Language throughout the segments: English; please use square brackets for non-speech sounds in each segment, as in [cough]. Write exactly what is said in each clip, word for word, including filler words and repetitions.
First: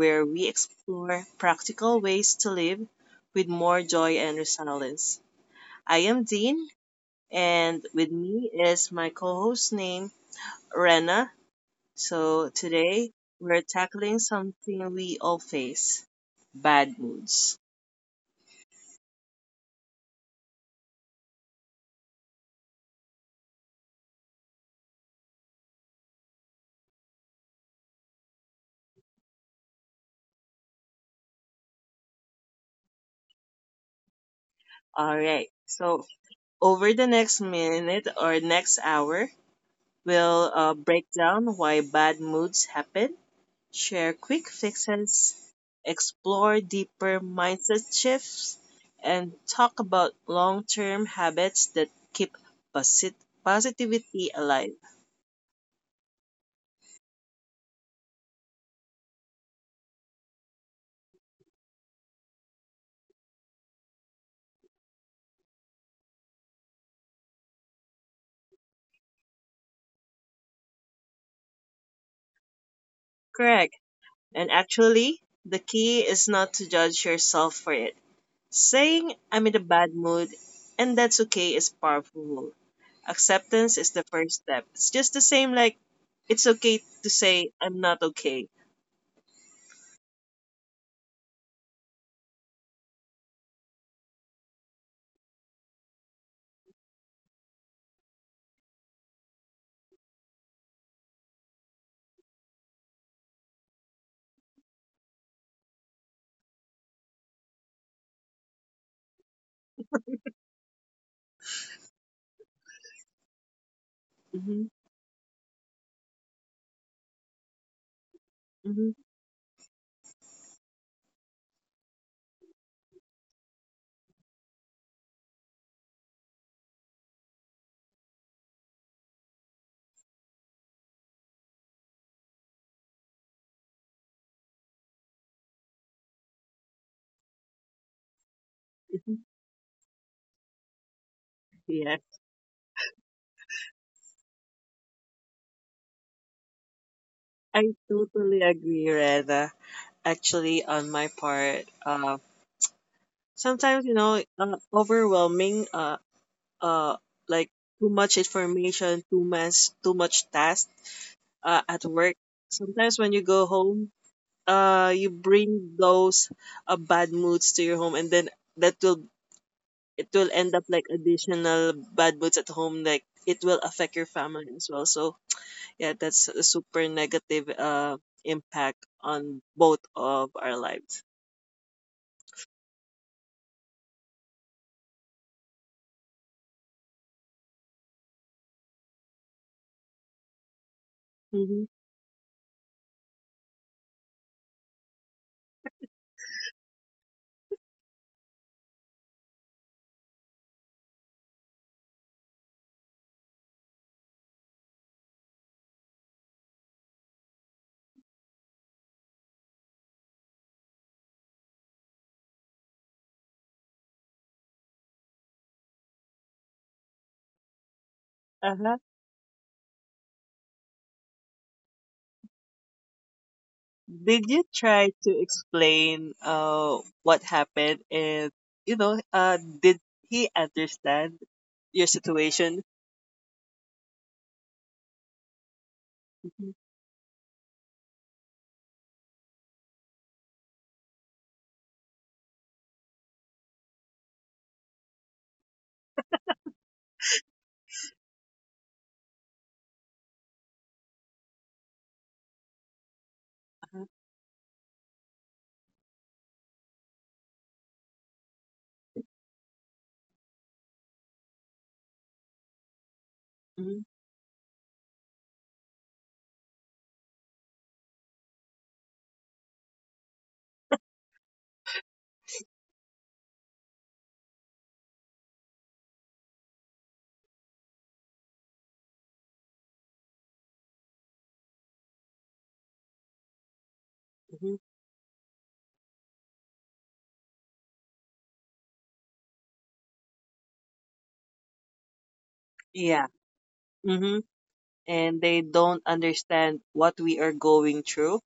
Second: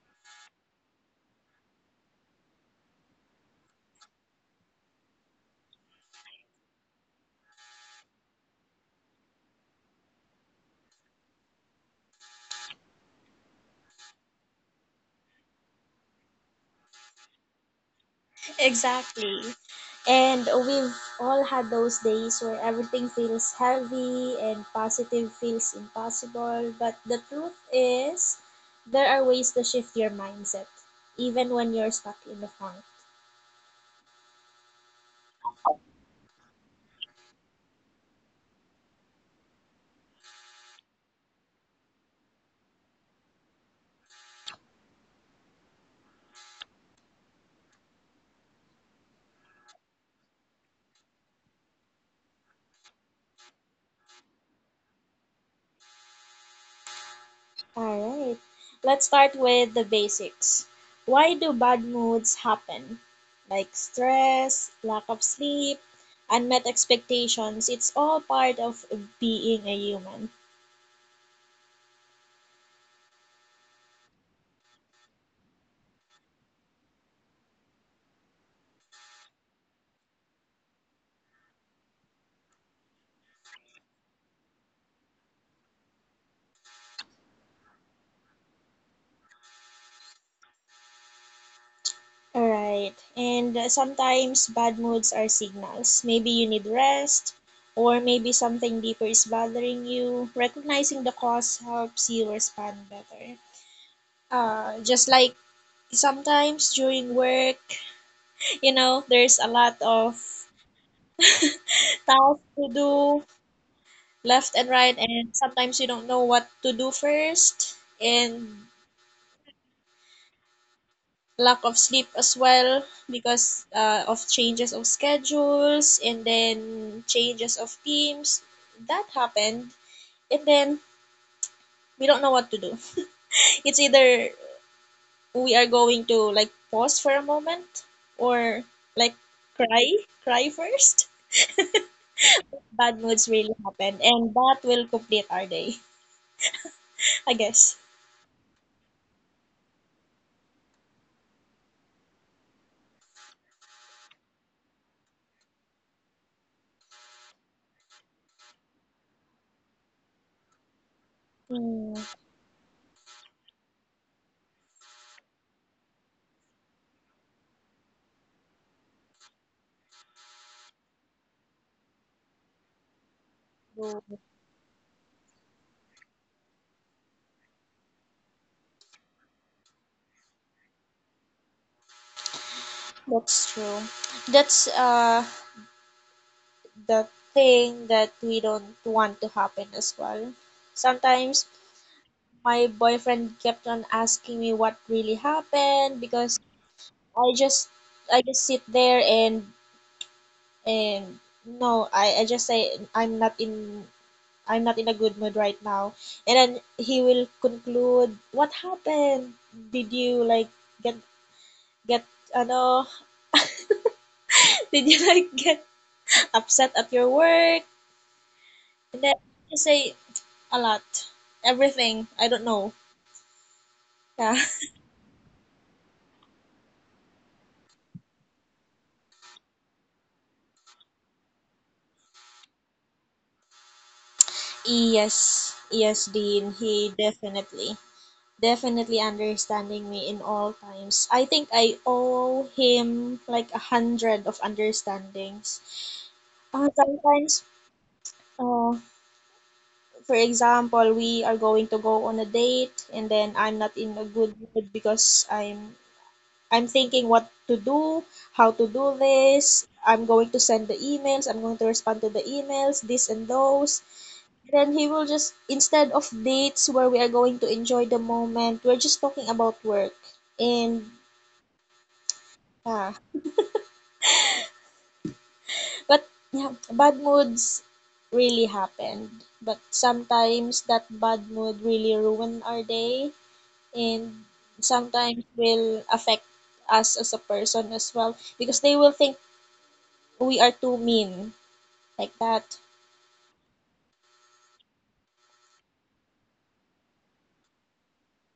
where we explore practical ways to live with more joy and resilience. I am Dean, and with me is my co host named Rena. So today we're tackling something we all face: bad moods. Exactly. And we've all had those days where everything feels heavy and positive feels impossible. But the truth is, there are ways to shift your mindset, even when you're stuck in the funk. All right. So over the next minute or next hour, we'll uh, break down why bad moods happen, share quick fixes, explore deeper mindset shifts, and talk about long term habits that keep posit- positivity alive. Alright, let's start with the basics. Why do bad moods happen? Like stress, lack of sleep, unmet expectations. It's all part of being a human. Correct. And actually, the key is not to judge yourself for it. Saying I'm in a bad mood and that's okay is powerful. Acceptance is the first step. It's just the same like it's okay to say I'm not okay. Alright. And uh, Sometimes bad moods are signals. Maybe you need rest, or maybe something deeper is bothering you. Recognizing the cause helps you respond better. Uh, just like sometimes during work, [laughs] you know, there's a lot of tasks to do left and Mm-hmm, right, and sometimes you don't know what to do first. And mm-hmm, lack of sleep as well because uh, of changes of schedules and then changes of teams. That happened. And then we don't know what to do. [laughs] It's either we are going to like pause for a moment or like mm-hmm. cry, cry first. Yeah. Bad moods really happen. And that will complete our day, [laughs] I guess. I totally agree, Reda. Actually, on my part, uh, sometimes you know, uh, overwhelming, uh, uh, like too much information, too much, too much task, uh, at Mm, work. Sometimes when you go home, uh, you bring those uh, bad moods to your home, and then that will it will end up like additional bad moods at home. Like it will affect True. your family as well. So yeah, that's a super negative uh, impact on both of our lives. That's true. That's uh the thing that we don't want to happen as well. Sometimes Mm-hmm. my boyfriend kept on asking me what really happened because I just I just sit there and and no, I, I just say I'm not in I'm not in a good mood right now. And then he will conclude, what happened? Did you like get get ano [laughs] did you like get upset at your work? Uh-huh. And then you say a lot. Everything. I don't know. Did Yeah. you [laughs] try to explain uh what happened, and you know, uh, did he understand your situation? Yes. Yes, Dean. Mm-hmm. He definitely, definitely understanding me in all times. I think I owe him like a hundred of understandings. Uh, sometimes, uh, for example, we are going to go on a date and then I'm not Uh-huh. in a good mood because I'm I'm thinking what to do, how to do this. I'm going to send the emails. I'm going to respond to the emails, this and Mm-hmm. those. Then he will just, instead of dates where we are going to enjoy the moment, we're just talking about work. And, ah, but yeah, bad moods really happened. But sometimes that bad mood really ruin our day and Mm-hmm. sometimes will affect us as a person as well because they will think we are too mean like that. Yeah. Mm-hmm. And they don't understand what we are going through.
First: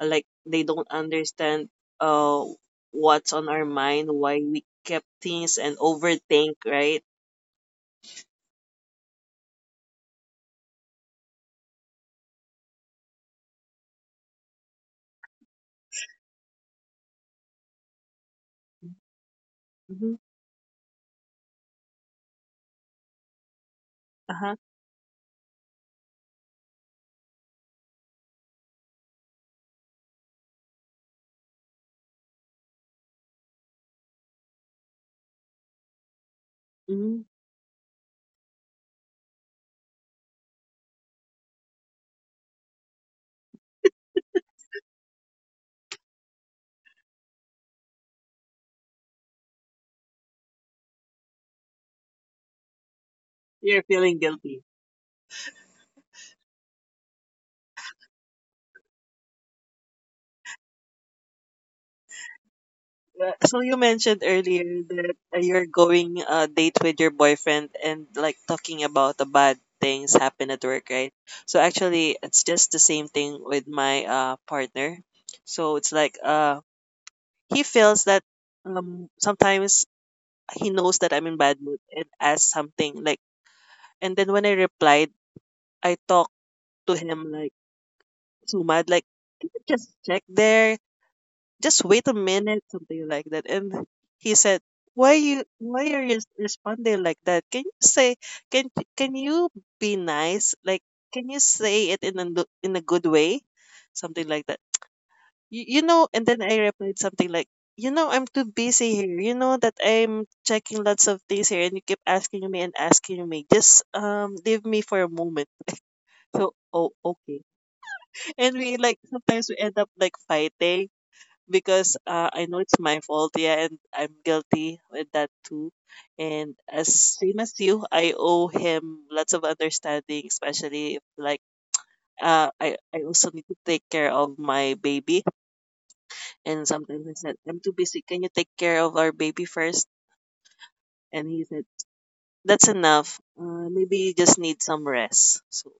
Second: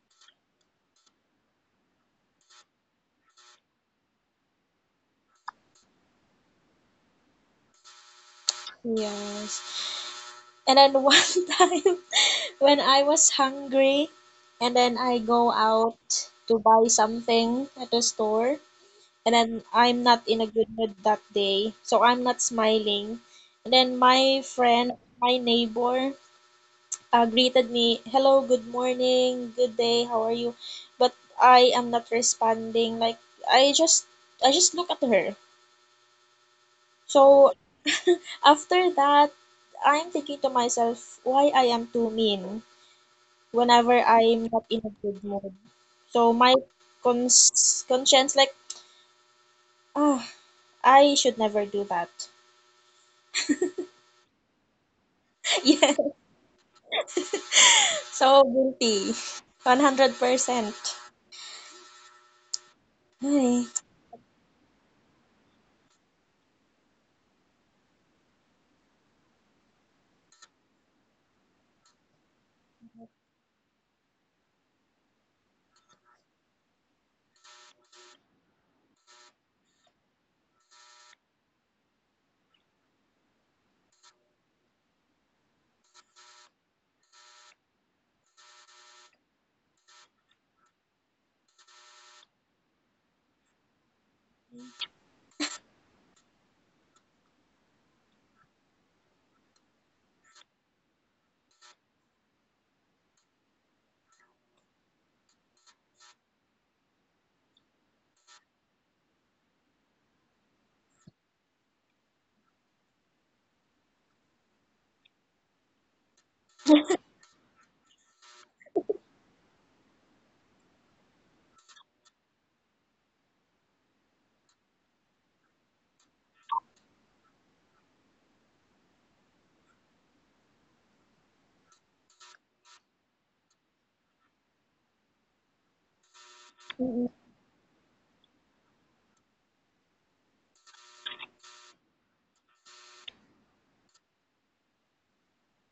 Uh, Like they don't understand uh what's on our mind, why we kept things and overthink, right? Yes. And then [laughs] one time when I was hungry, and then I go out to buy something at the store, and then I'm not in a good mood that day, so I'm not smiling. And then my Uh-huh. friend, my neighbor, uh, greeted me, "Hello, good morning, good day, how are you?" But I am not responding. Like I just, I just look at her. Hmm. So after that, I'm thinking to myself why I am too mean whenever I'm not in a good mood. So my cons- conscience like, ah, I should never do that. You're feeling guilty. [laughs] Yeah, so guilty. one hundred percent. Uh, So Ay. you mentioned earlier that uh, you're going a date with your boyfriend and like talking about the bad things happen at work, right? So actually, it's just the same thing with my uh partner. So it's like uh he feels that um sometimes he knows that I'm in bad mood and asks something like, and then when I replied, I talk to him like too mad, like, "Can you just check there, just wait a minute," something like that. And he said, why you why are you responding like that? Can you say can can you be nice? Like can you say it in a lo- in a good way? Something like that. You, you know, and then I replied something like, you know, I'm too busy here. You know that I'm checking lots of things here and you keep asking me and asking me. Just um leave me for a moment. [laughs] So, oh, okay. And we like sometimes we end up like fighting because uh, I know it's my fault. Yeah, and I'm guilty with that too. And as same as you, I owe him lots of understanding, especially if like uh, I I also need to take care of my baby. And sometimes I Mm, said, I'm too busy. Can you take care of our baby first? And he said, that's enough. Uh, maybe you just need some rest. So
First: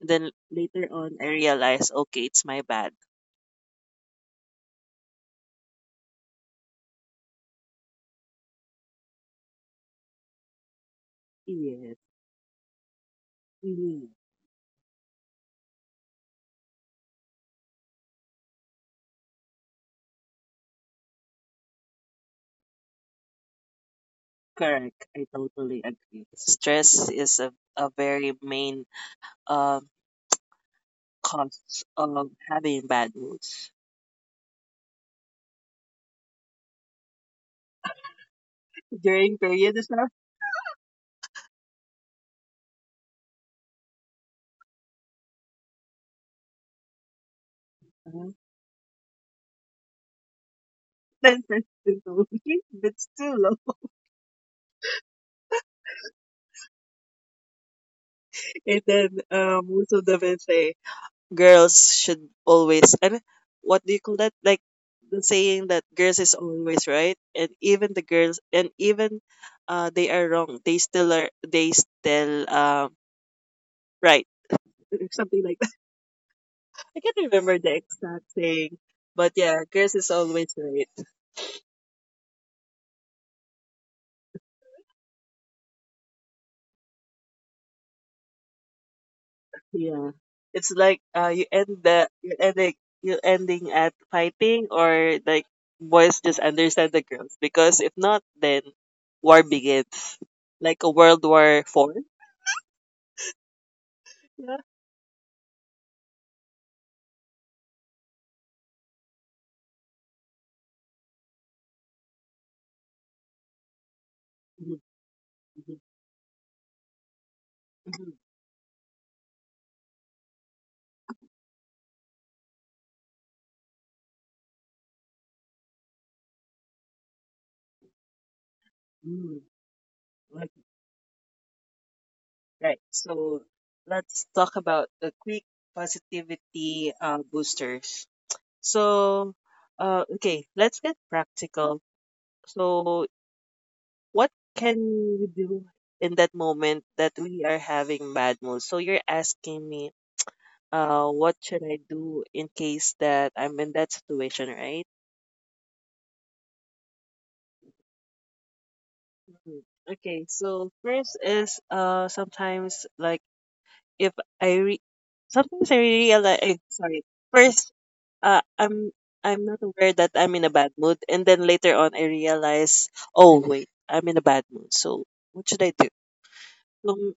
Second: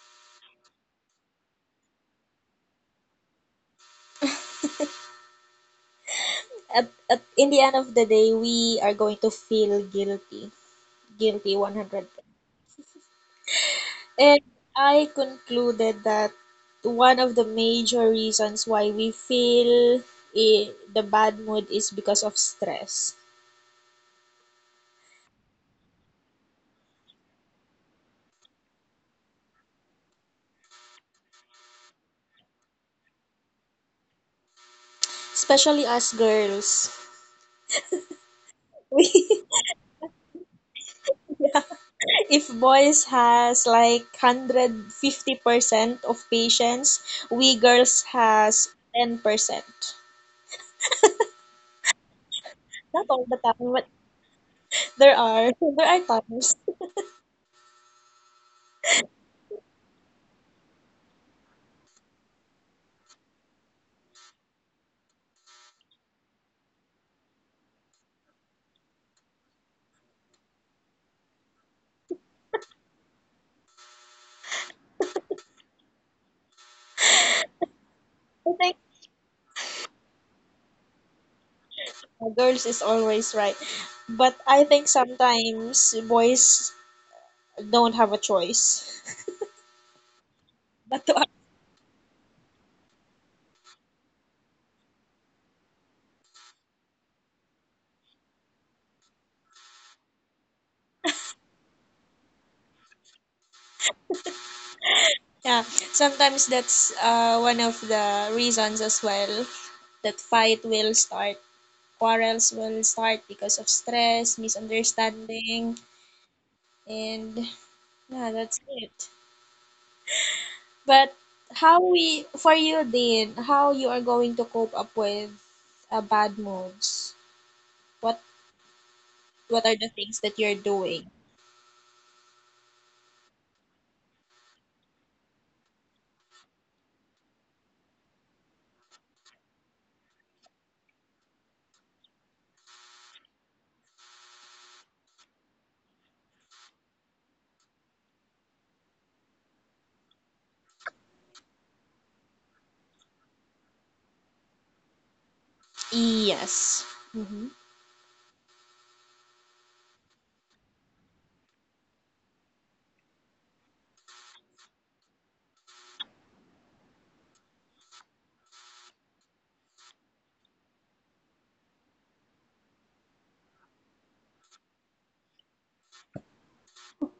then later on, I realized, okay, it's my bad. At, at, in the end of the day, we are going to feel guilty. Guilty Yes. one hundred percent. Mm-hmm. And I concluded that one of the major reasons why we feel i- the bad mood is because of stress, Correct. I totally agree. Stress is a, a very main uh, cause of having bad moods. especially us girls. During [laughs] period as well, If boys has like one hundred fifty percent of patience, we girls uh, has ten percent. ten percent only, [laughs] but Not all the still, low. time, [laughs] but there are [laughs] there are times. And then uh, most of the will say, girls should always, and what do you call that? Like the saying that girls is always right. And even the girls, and even uh, they are wrong, they still are, they still uh, right. Something like I can't remember the exact I think thing, but yeah, girls is always right. girls is always right. But I think sometimes boys don't have a choice. Yeah, it's But like to- uh, you end the you ending you ending at fighting, or like boys just understand the girls because if not, then war begins, like a World War Four. Yeah. yeah, sometimes that's uh, one of the reasons as well that fight will start, quarrels will start because of stress, Mhm, misunderstanding, mhm, and mhm, yeah, that's it. But how we for you then, how you are going to cope up with uh, bad moods? What mhm. what are the things that Right. you're doing? Right. So let's talk about the quick positivity uh, boosters. So, uh, okay, let's get practical. So what can you do in that moment that we are having bad mood? So you're asking me, uh, what should I do in case that I'm in that situation, right? Yes. Mm-hmm. Mhm. Okay, so first is uh sometimes like if I re sometimes I realize eh, sorry, first uh I'm I'm not aware that I'm in a bad mood, and then later on I realize, oh wait, I'm in a bad mood, so what should I do? So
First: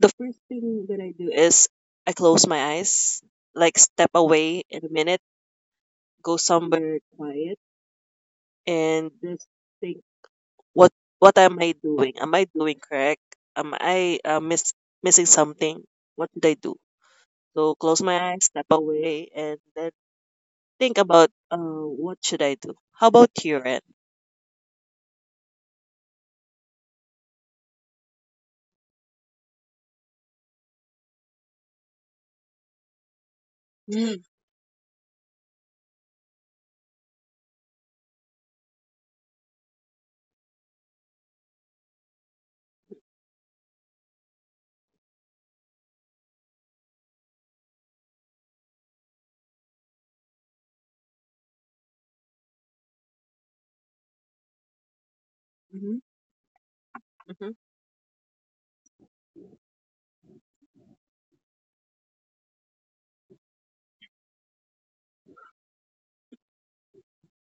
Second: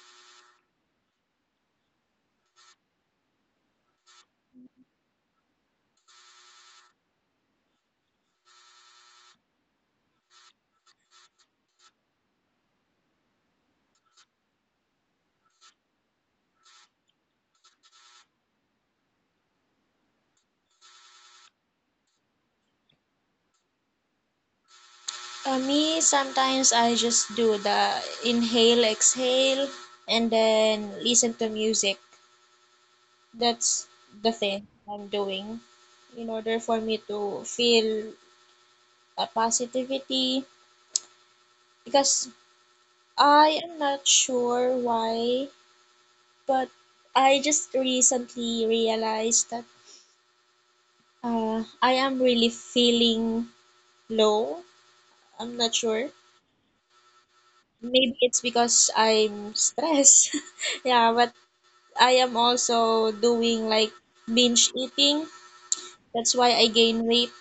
the first thing that I do is I close my eyes, like step away in a minute, go somewhere quiet, and just think, what what am I doing? Am I doing correct? Am I uh, miss missing something? What did I do? So close my eyes, step away, and then think about uh, what should I do? How about your end? For me, sometimes I just do the inhale, exhale, and then listen to music. That's the thing I'm doing in order for me to feel a positivity because I am not sure why, but I just recently realized that uh, I am really feeling low. I'm not Mm-hmm. sure. Mm-hmm. Maybe it's because I'm stressed. [laughs] Yeah, but I am also doing like binge eating. That's why I gain weight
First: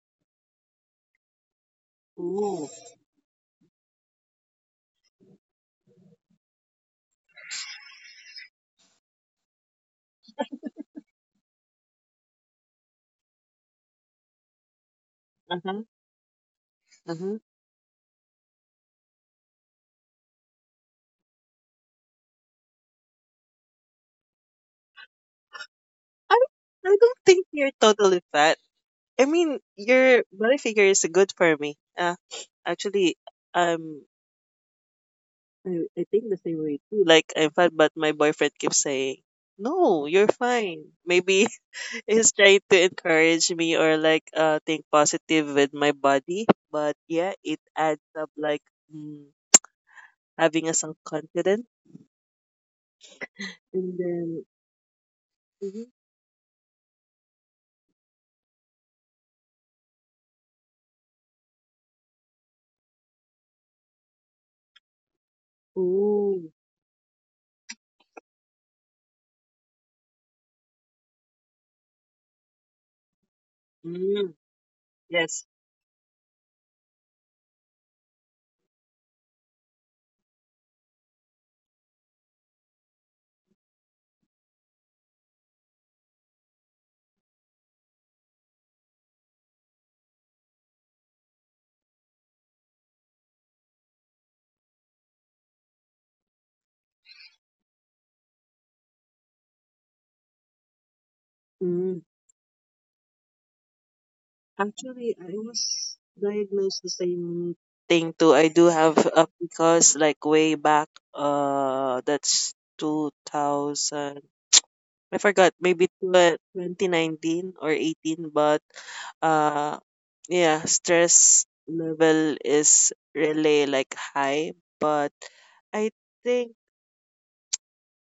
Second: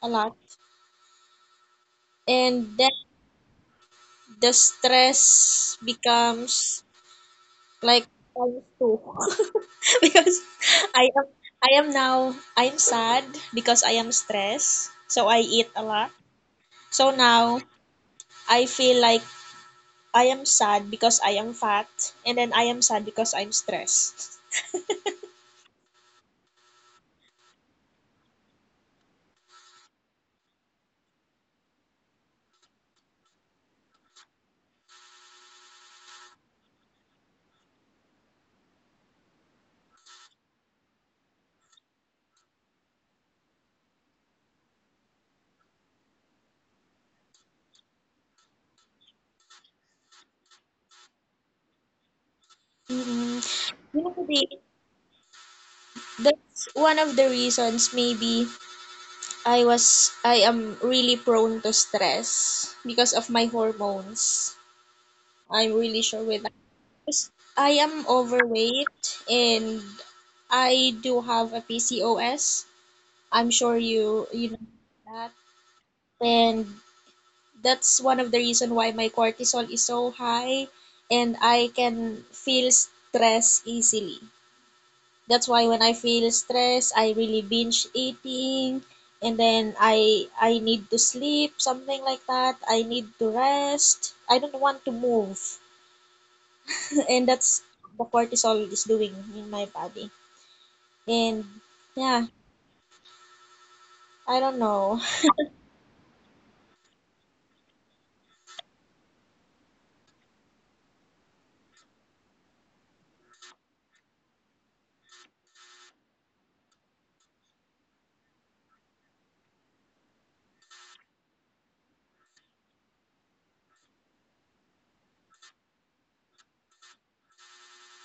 a lot. Ooh. And then the stress becomes like times two. [laughs] Because I am I am now I'm sad because I am stressed. So I eat a Uh-huh. lot. So Uh-huh. now I feel like I am sad because I am fat and then I am sad because I'm stressed. I don't, I don't think you're totally fat. I mean, your body figure is good for me. Uh, actually, um, I, I think the same way too. Like I'm fat, but my boyfriend keeps saying, "No, you're fine." Maybe [laughs] he's trying to encourage me or like uh think positive with my body. But yeah, it adds up like mm, having us unconfident. mm And You know, then, the, mm-hmm. that's one of the reasons maybe I was I am really prone to stress because of my hormones. I'm really sure with Ooh, that. 'Cause I am overweight and I do have a P C O S. I'm sure you mm, you know that. yes, And that's one of the reason why my cortisol is so high and I can feel stress easily. That's why when I feel stressed, I really binge eating and then I I need to sleep, something like that. I need to rest. I don't want to move. [laughs] And that's the cortisol is doing in my body. And mm. yeah, I don't know. Actually, I was diagnosed the same thing too. I do have uh, because like way back, uh, that's two thousand. I forgot, maybe tw- twenty nineteen or eighteen, but uh, yeah, stress level is really like high. But I think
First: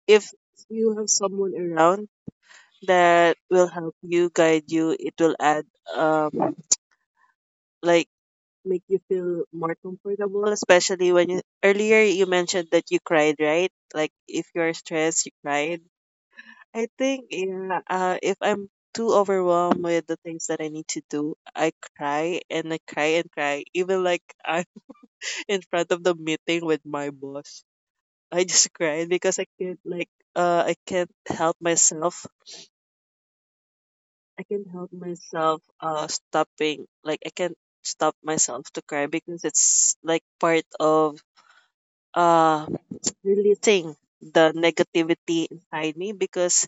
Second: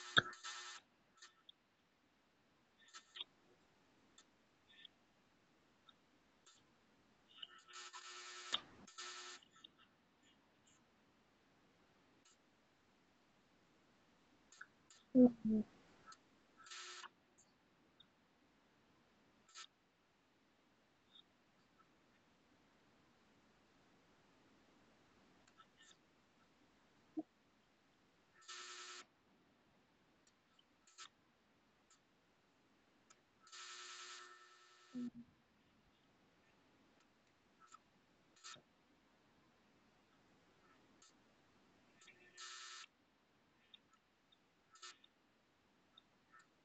if you have someone around that will help you, guide you, it will add um like make you feel more comfortable, especially when you earlier you mentioned that you cried, right? Like if you're stressed, you Mm, cried. I think yeah, uh, if I'm too overwhelmed with the things that I need to do, I cry and I cry and cry. Even like I'm [laughs] in front of the meeting with my boss, I just cry because I can't like uh I can't help myself. I can't help myself uh stopping. Like I can't stop myself to cry because it's like part of uh releasing the negativity inside me because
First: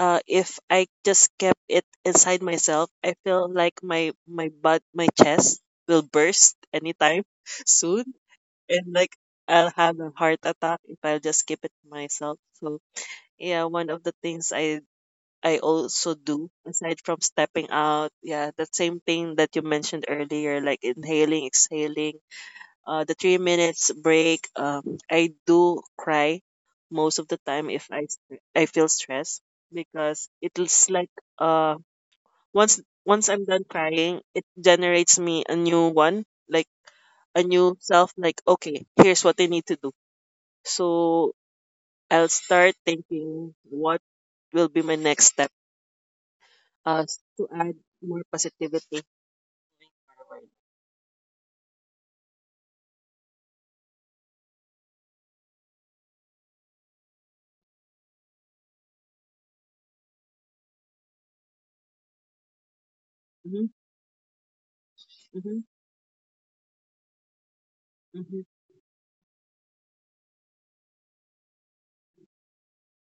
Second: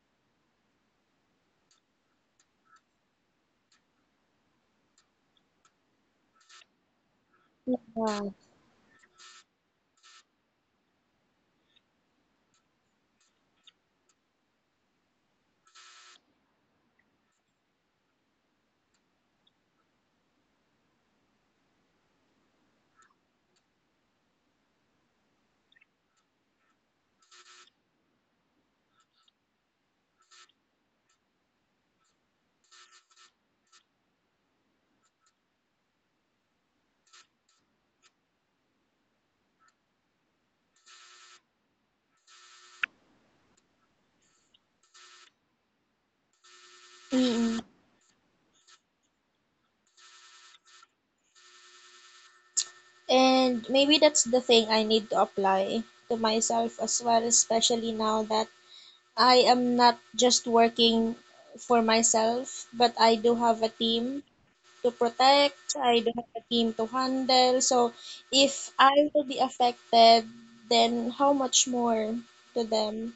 uh, if I just kept it inside myself, I feel like my my butt, my chest will burst anytime [laughs] soon, Yeah. and like I'll have a heart attack if I'll just keep it to myself. So yeah, one of the things I I also do aside from stepping out, yeah, the same thing that you mentioned earlier, like inhaling, exhaling, uh, the three minutes break, um, I do cry most of the time if I st- I feel stressed because it's like uh once once I'm done crying, it generates me a new one, like a new self. Like okay, here's what I need to do. So I'll start thinking what will be my next step. Uh, to Mm-mm. add more positivity. And maybe that's the thing I need to apply to myself as well, especially now that I am not just working for myself, but I do have Mm-hmm, a team to mm-hmm, protect. I don't have a team to handle. So mm-hmm, if I will be affected, then how much more to them?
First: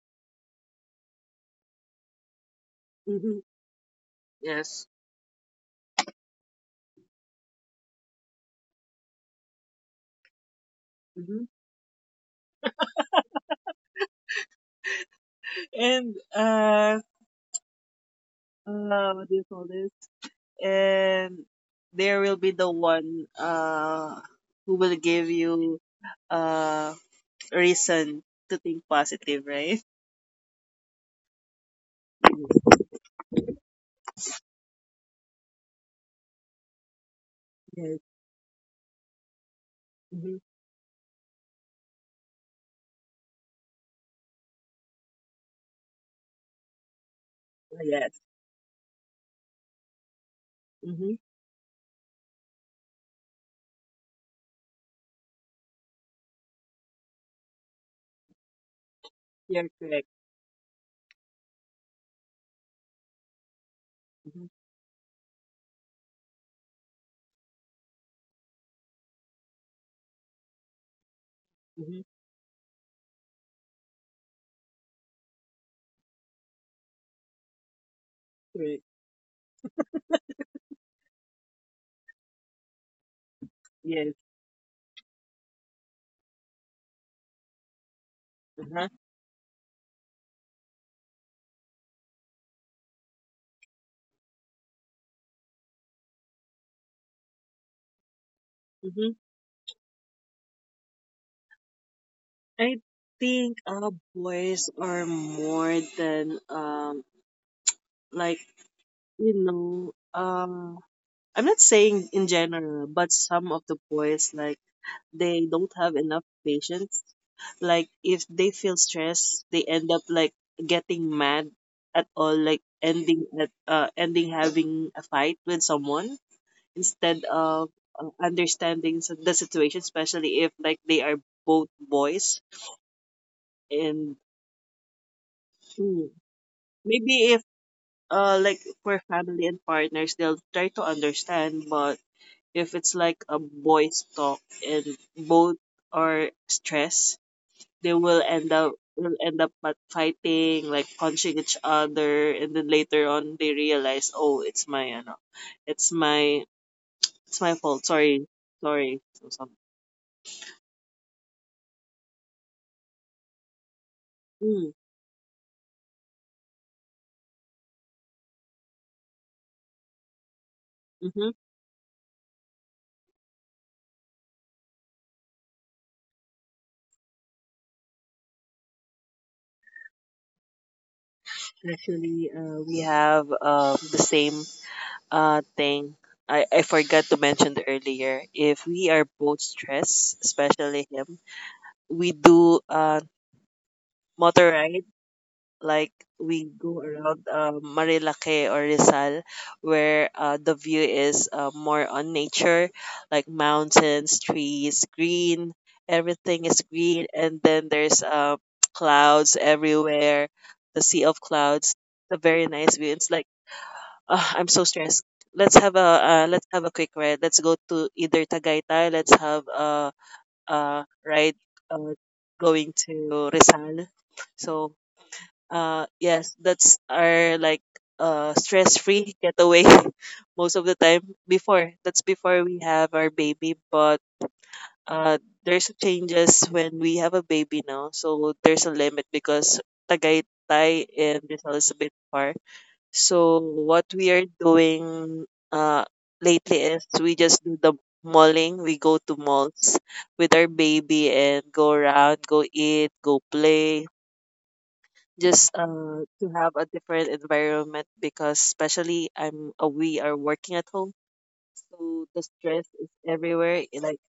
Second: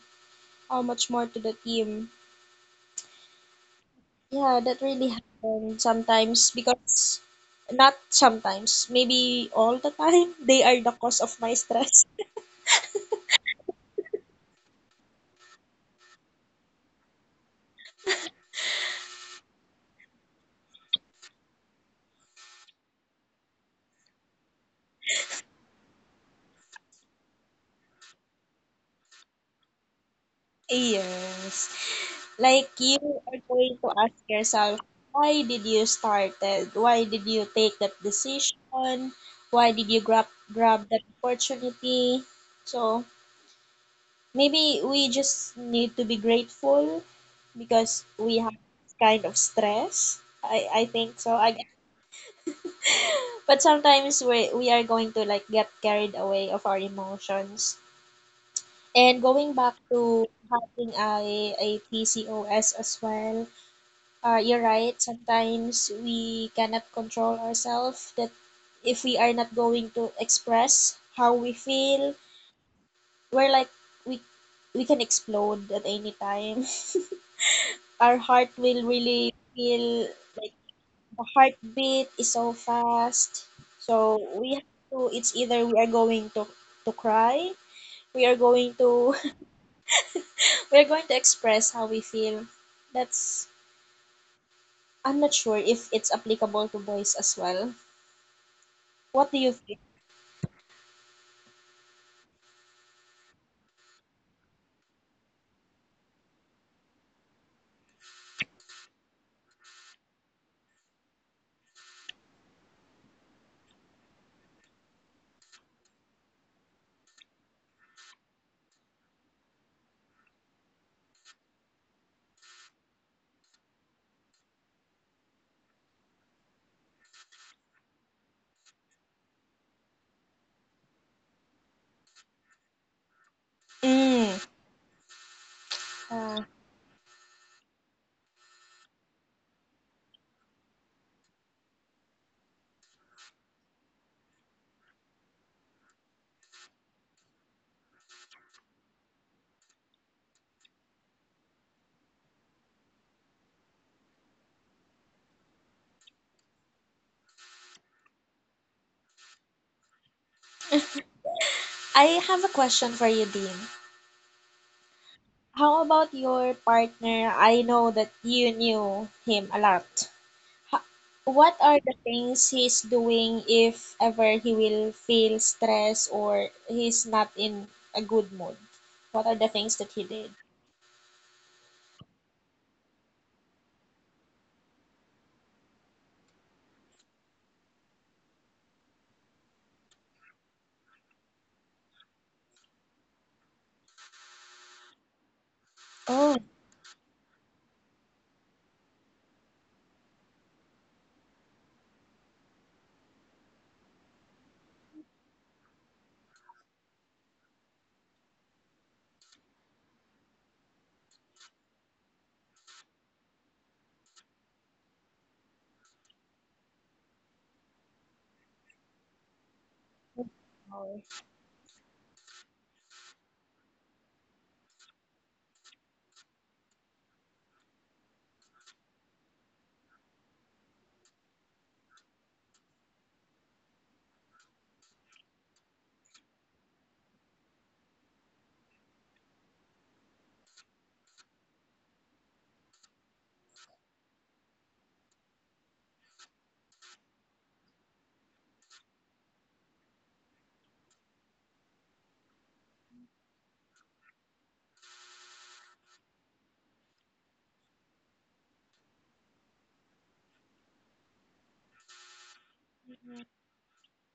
How much more to the team? mm-hmm. Yeah, that Yes. really happens sometimes because not sometimes, maybe all the time, [laughs] they are the cause of Mm-hmm. my stress. And uh, uh, what do you call this? And there will be the one uh who will give you uh reason to think positive, right? Yes. Like you are going to ask yourself, why did you started? Why did you take that Yes. decision? Why did you grab Mm-hmm. grab that opportunity? So maybe we just need to be grateful Oh, because yes. we have this kind of stress. I, I Mm-hmm. think so. I guess. But sometimes we we are going to like get carried away of our emotions. And going You're back correct. to having a a P C O S as well, uh, Mm-hmm. you're right. Sometimes we cannot control ourselves that if we are not going to express how we Mm-hmm. feel, we're like we we can explode at any time. [laughs] Our heart will Correct. really feel like the heartbeat is so fast. Yes. So we have to it's either we are going to to cry, we are going Uh-huh. to [laughs] we are going to express how we feel. That's I'm not sure if it's applicable to boys as well. Mm-hmm. What do you I think uh boys are more than um like you know um I'm not saying in general, but some of the boys like they don't have enough patience, like if they feel stress they end up like getting mad at all, like ending at uh, ending having a fight with someone instead of uh, understanding s- the situation, especially if like they are both boys and Mm. hmm, Uh, maybe if uh like for family and partners they'll try to understand, but if it's like a boys talk and both are stressed they will end up will end up at fighting, like punching each other, and then later on they realize, oh, it's my ano, it's my it's my fault. Sorry, sorry. So some. I have a question for you, Dean. Mm, How about your partner? I know that you knew him a lot. Ho- mm-hmm. What are the things he's doing if ever he will feel stressed or he's not in a good mood? What are the things that he did? Actually, uh, we have uh, the same uh, thing. I, I forgot to mention earlier. If we are both stressed, especially him, we do uh, motor, like Oh. we go around uh Marilake or Rizal, where uh, the view is uh, more on nature, like mountains, trees, green. Everything is green, and then there's uh, [tsk] clouds everywhere, the sea of clouds. A very nice view. It's like ah, I'm so stressed. Let's have a uh, let's have a quick ride. Let's go to either Tagaytay. Let's have a, a Oh. ride uh, going to Rizal. So uh, yes, that's our like uh stress-free getaway [laughs] most of the time. Before that's before we have our baby, but uh there's changes when we have a baby now, so there's a limit because Tagaytay and Rizal is a bit far. So what we are doing uh lately is we just do the malling. We go to malls with our baby and go around, go eat, go play, just uh, to have a different environment because especially I'm uh, we are working at home, so the stress is everywhere. I- like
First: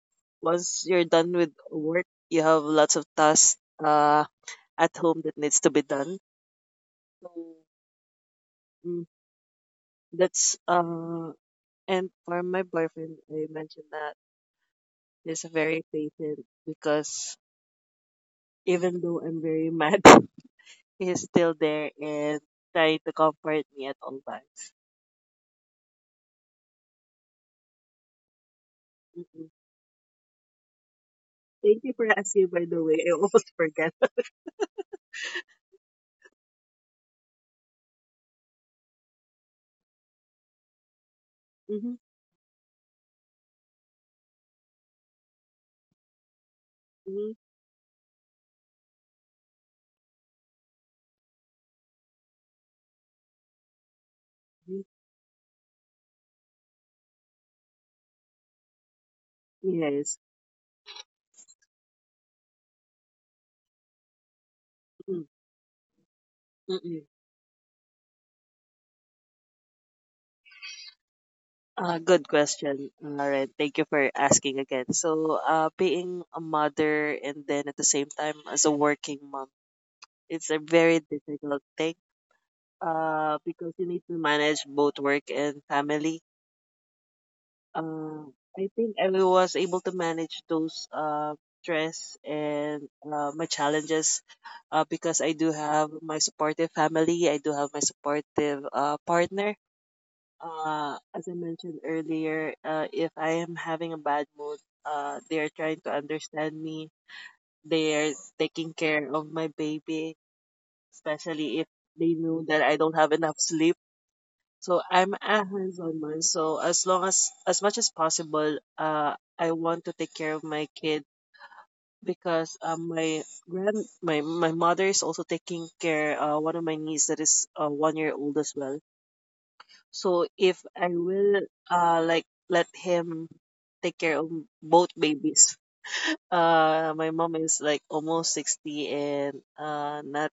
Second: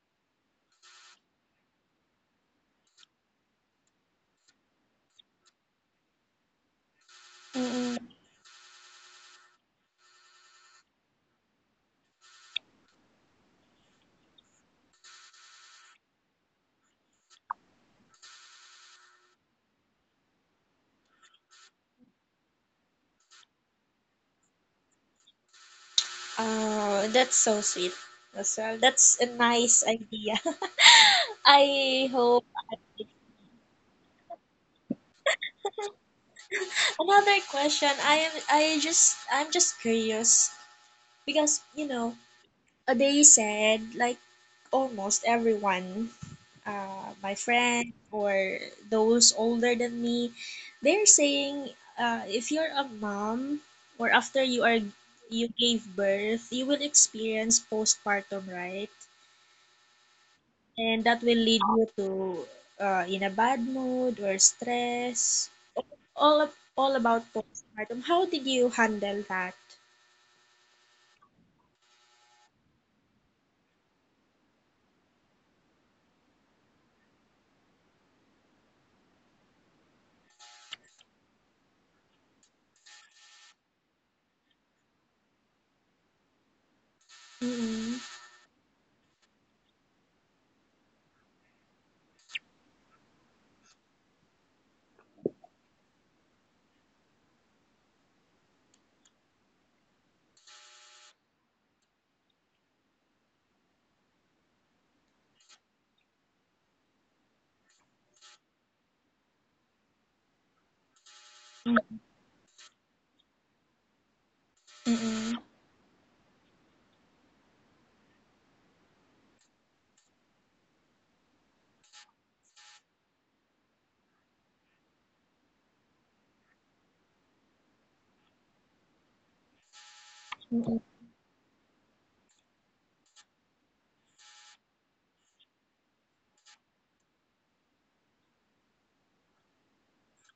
once you're done with work, you have lots of tasks uh, at home that needs to be done. So Mm-mm. mm, that's uh, and for my boyfriend, I mentioned that he's very patient because even though I'm very mad, [laughs] he's still there and trying to comfort me at all times. Oh, that's so sweet as well. That's a nice idea. [laughs] Thank you for I hope. asking, by the way. I almost forgot. [laughs] Another question. I am I just I'm just curious because you Mhm, know uh, they said like almost everyone, uh, mhm, my friend or those older than me, they're saying uh, if you're a mom or after you mhm. are you gave birth, you will experience postpartum, right? Yes. And that will lead you to uh, in a bad mood or Mm, stress. All of, mm, all mm. about postpartum. How did you handle that? Uh, good question. All right. Thank you for asking again. So, uh, being a mother and then at the same time as a working mom, it's a very difficult thing. Uh, because you need to manage both work and family. Mm-mm. Uh, I think I was able to manage those uh, stress and uh, my challenges uh, because I do have my supportive family. I do have my supportive uh, partner. Uh, as I mentioned earlier, uh, if I am having a bad mood, uh, they are trying to understand me. They are taking care of my baby, especially if they knew that I don't have enough sleep, so I'm Mm-mm. a hands-on mom. So as long as as much as possible, uh, I want to take care of my kid because um, my grand my my mother is also taking care uh one of my niece that is uh, one year old as well. So if Mm-mm. I will uh like let him take care of both babies. Uh, my mom is like almost sixty and uh not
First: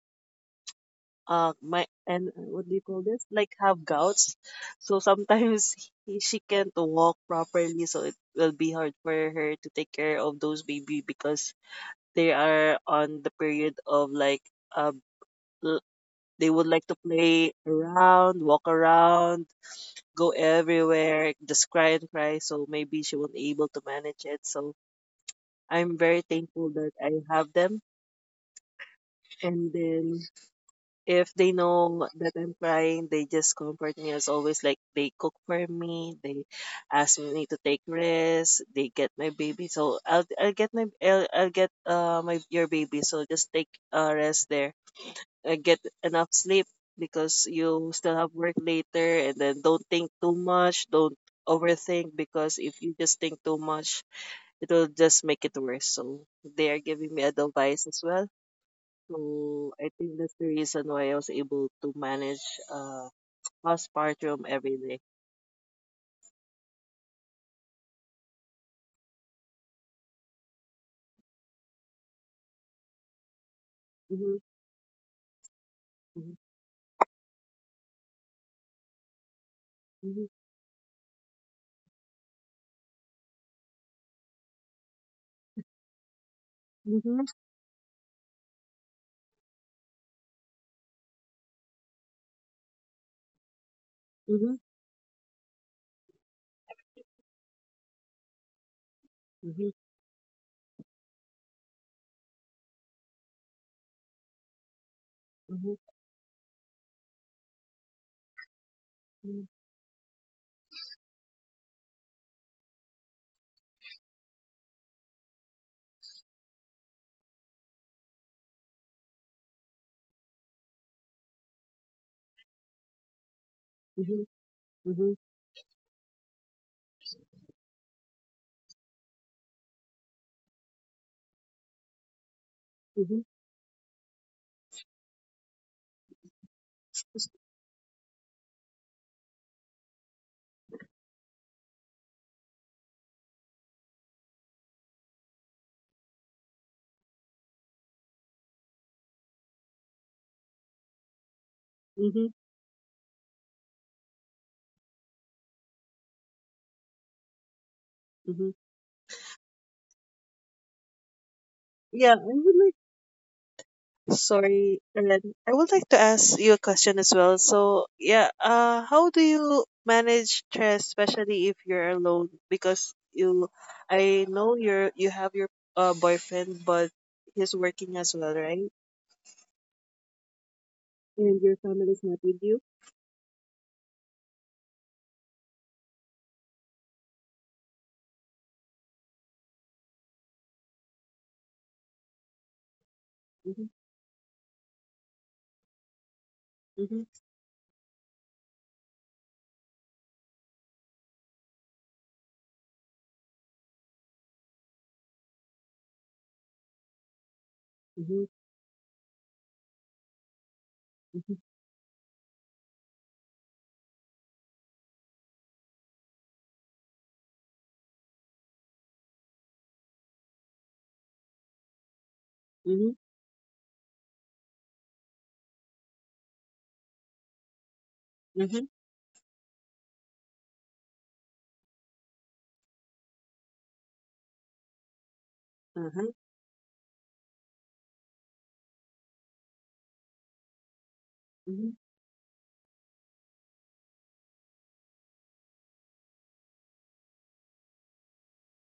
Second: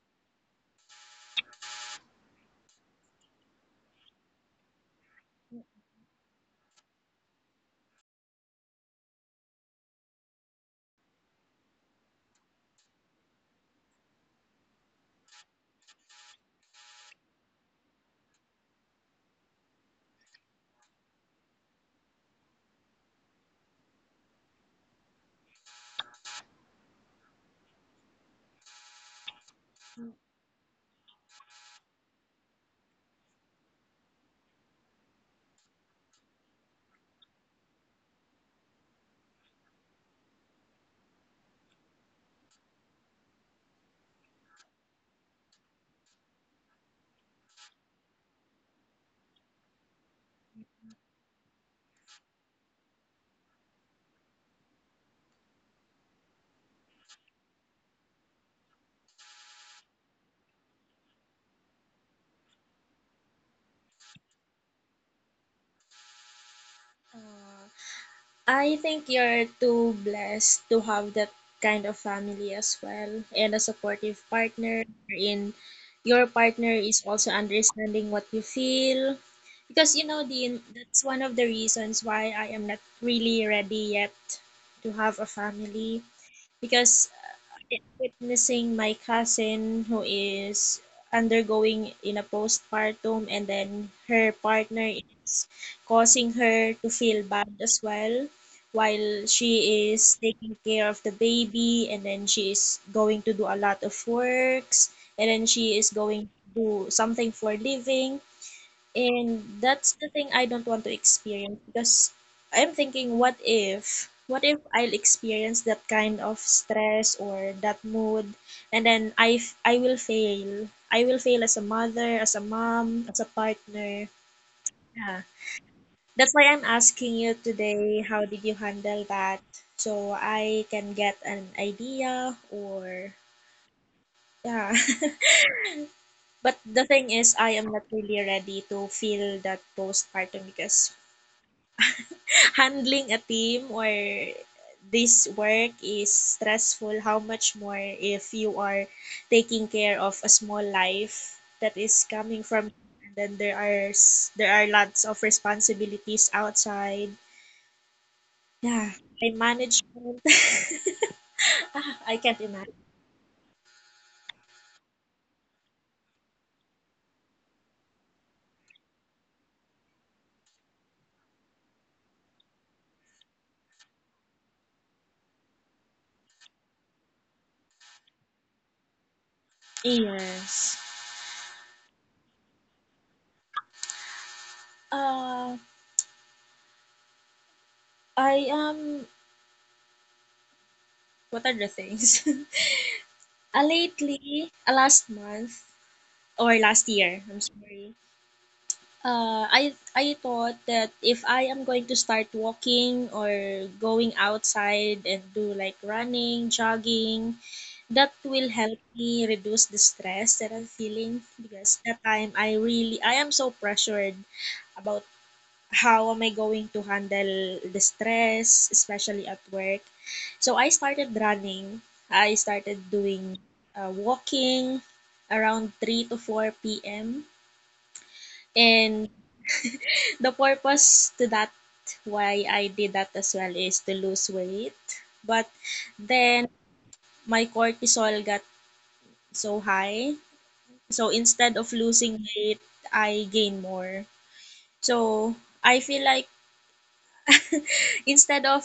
uh my and what do you call this like have gouts, so sometimes he, she can't walk properly, so it will be hard for her to take care of those baby because they are on the period of like uh l- they would like to play around, walk around, go everywhere, just cry and cry, so maybe she won't able to manage it. So I'm very thankful that I have them, and then if they know that I'm crying, they just comfort me as always. Like they cook for me, they ask me to take rest, they get my baby. So I'll I'll get my I'll, I'll get uh my your baby. So just take uh rest there. Uh, get enough sleep because you still have work later, and then don't think too much. Don't overthink because if you just think too much, it will just make it worse. So they are giving me advice as well, so I think that's the reason why I was able to manage uh postpartum every day. Uh, I think you're too blessed to have that kind of family as well and a supportive Mhm, partner in your mhm, partner is also understanding what you feel because you know mhm, Dean that's one of the reasons why I am not really ready yet to have a family because mhm, it- witnessing my cousin who is undergoing in a postpartum and then her mhm, partner is causing her to feel bad as well while mhm, she is taking care of the baby and then she is going to do a lot of works and then mhm, mhm, she is going to do something for living and mhm, that's the thing I don't want to experience because I'm thinking, what if? What if I'll experience that kind of stress or that mood, and then I, f- I will fail. I will fail as a mother, as a mom, as a partner. mhm, Yeah. That's why I'm asking you today, how did you handle that? So I can get an idea or mhm, yeah. [laughs] But the thing is, I am not really ready to feel that postpartum because handling a team or this work is stressful, how much more if you are taking care of a small life that is mhm, coming from you, and then there are s- there are lots of responsibilities outside. mhm. Yeah, time management. [laughs] Ah, Yeah, I I can't would like imagine. sorry, Ellen. I would like to ask you a question as well. So yeah, uh how do you manage stress, especially if you're alone? Because you I know you're you have your uh boyfriend but he's working as well, right? Yes. And your family is not with you? Uh, I am. What are the things? [laughs] uh, Mhm, lately, uh, last month or last mhm, year, I'm sorry, Uh, I I thought that if I am going to start walking or going outside and do like running, jogging, that mhm, will help me reduce the stress that I'm feeling mhm, because that time I really I am so pressured about how am I going to handle the stress, especially at work. So I started running. I started mhm, doing uh, walking around three to four p m. mhm, And the purpose to that why I did that as well is to lose weight. But uh-huh, then my cortisol got so high. So instead mhm, of losing weight, I gain more. So I feel like instead of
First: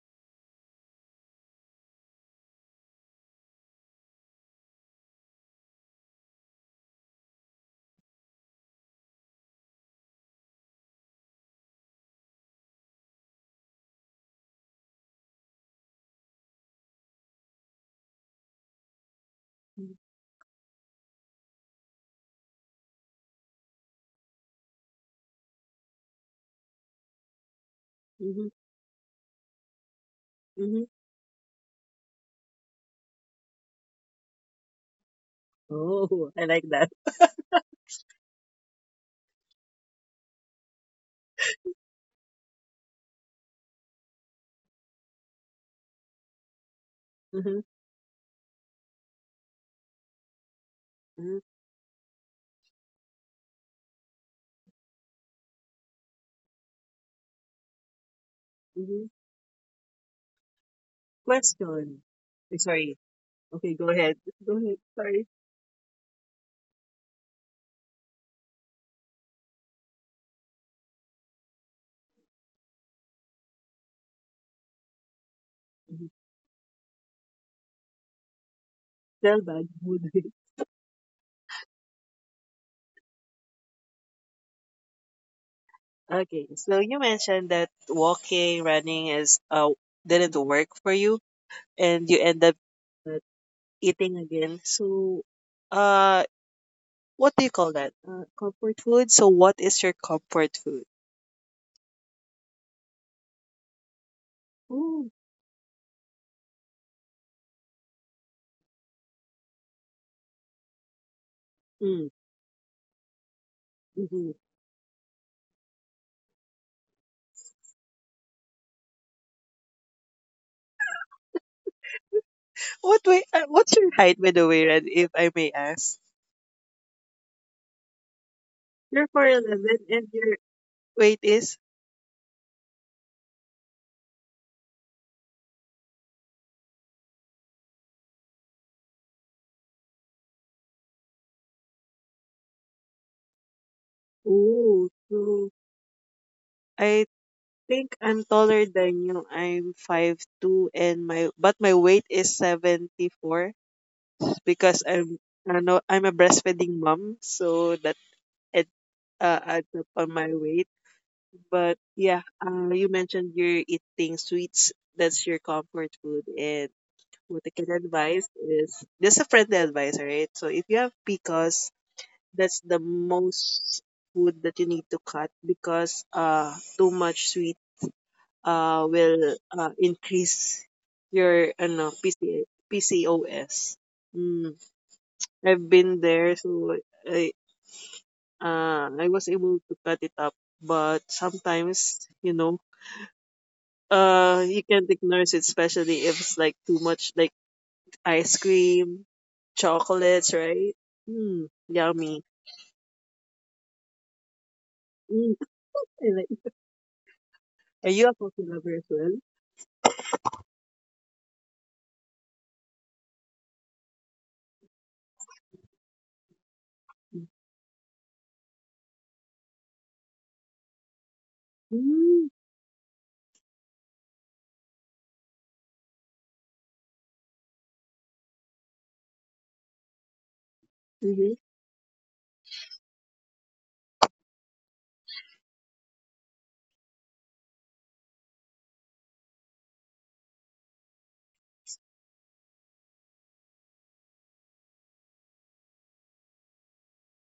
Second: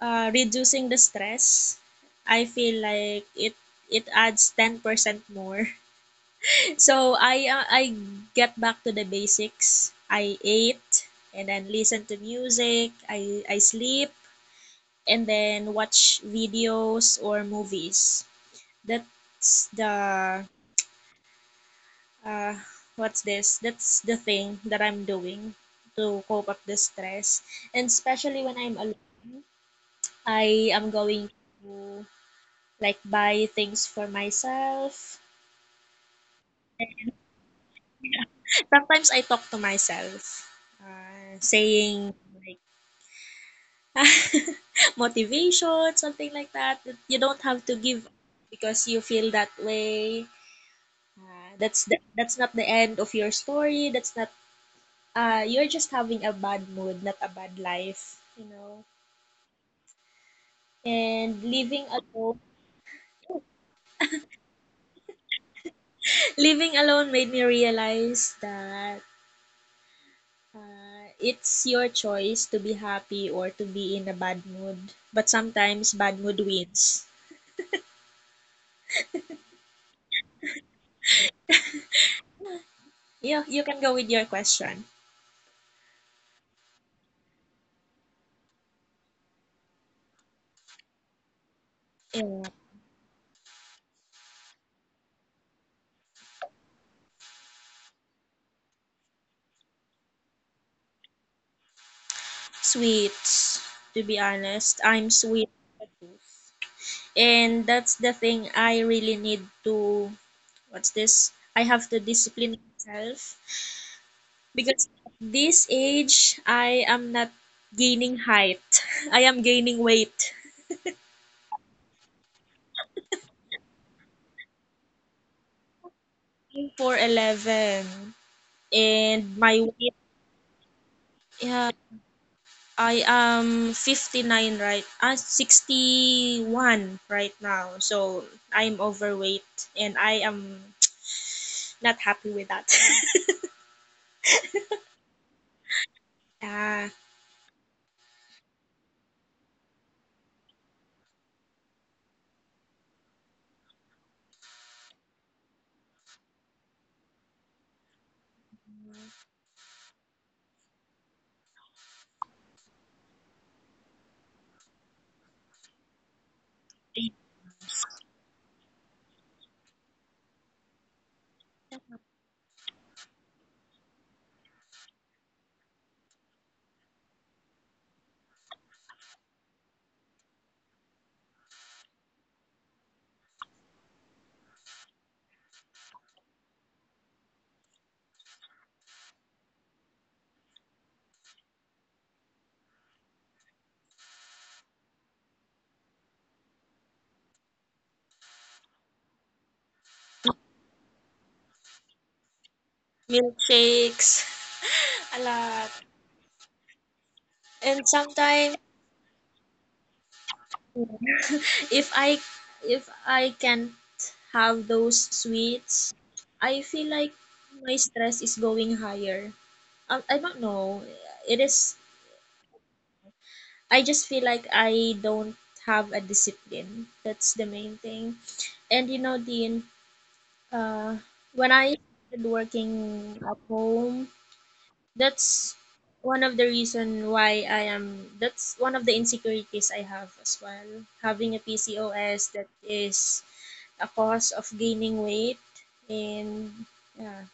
uh, reducing the stress, I feel like it it adds ten percent more. [laughs] So I uh, I get back to the basics. I ate and then listen to music. I I sleep and then watch videos or movies. That's mhm, the uh, what's this? That's the thing that I'm doing to cope up the stress. And especially mhm, when I'm alone, I mhm. am going to like buy things for myself. Oh, I like that. Sometimes I talk to myself, uh, saying like [laughs] motivation, something like that. that You don't Mhm, have to give up because you feel that way. mhm, Ah, that's the, that's not the end of your story. That's not uh you're just having a bad mood, not a bad life, you know. mhm. And living Question. alone, Eh, sorry. Okay, go ahead. Go ahead. Sorry. [laughs] living alone made me realize that uh, it's your choice to be happy or to be in a bad mood. But sometimes Mhm. bad mood wins. Tell bad mood. [laughs] Yeah, you can go with your question. Okay, so you mentioned that walking, running is uh didn't work for you, and you Yeah. end up uh, eating again. So, uh, what do you call that? Uh, comfort food. So, what is your comfort food? Sweets. To be honest, I'm Ooh. sweet. At first. And that's the thing I really need to, what's this? I have to Mm. discipline myself Mhm. because at this age, I am not gaining height. [laughs] I am gaining weight. What way? Uh, what's your height, by the way, Red? If I may ask, I'm four'eleven. you're four And my eleven, weight, and your weight is yeah, I am fifty-nine right, uh, sixty-one right now. So I'm overweight and I am not happy with that. oh, so [laughs] Yeah. I think I'm taller than you. I'm five two, and my but my weight is seventy-four because I'm I know I'm a breastfeeding mom, so that it uh, adds up on my weight. But yeah, uh, you mentioned you're eating sweets. That's your comfort food, and what I can advise is just a friendly advice, right? So if you have P C O S, that's the most food that you need to cut because uh too much sweet uh will uh, increase your ano P C P C O S. Mm, I've been there, so I uh I was able to cut it up, but sometimes you know uh you can't ignore it, especially if it's like too much like ice cream. Chocolates, right? Mm, yummy. Milkshakes, a Mm, lot. I like- are And you a coffee sometimes lover as well? [laughs] if i if i can't have those sweets I feel like Mm, my stress is going higher i, I don't know it is hmm, I just feel like I don't have a discipline, that's the main thing. And you know Dean, uh, mm-hmm, when I started working at home. That's one of the reason why I am, that's one of the insecurities I have as well. Having a P C O S that is a cause of gaining weight. And yeah.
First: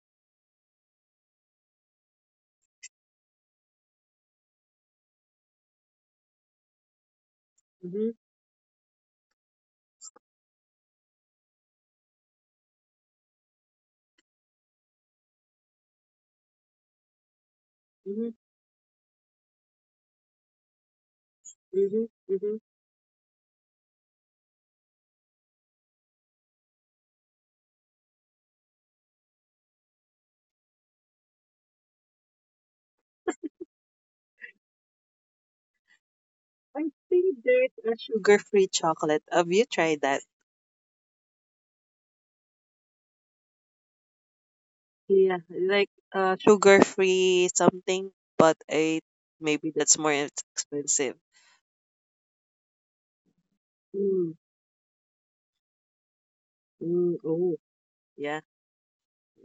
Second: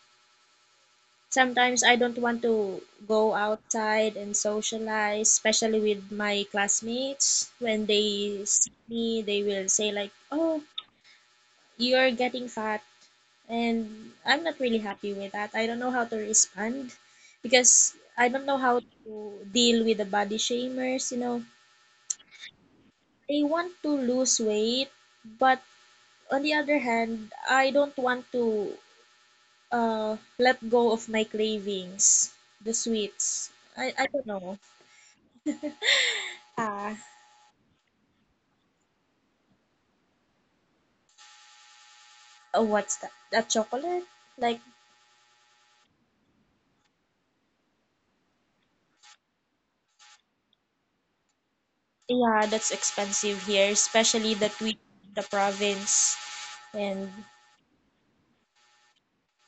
Sometimes I don't want to go outside and socialize, especially with my classmates. When mm-hmm, they see me, they will say like, "Oh, you're getting fat," and I'm not really happy with that. I don't know how to respond because I don't know how to deal with the body shamers, you know. mm-hmm, mm-hmm. I want to lose weight, but on the other hand, I don't want to uh, let go of my cravings, the sweets. I, I don't know. I Ah, think there's a sugar-free chocolate. Have you tried that? uh, what's that? That chocolate? Like, Yeah, like uh, sugar-free something, but I maybe that's more ex- expensive. yeah, that's expensive here, especially Mm, that we the province. And mm, oh, yeah,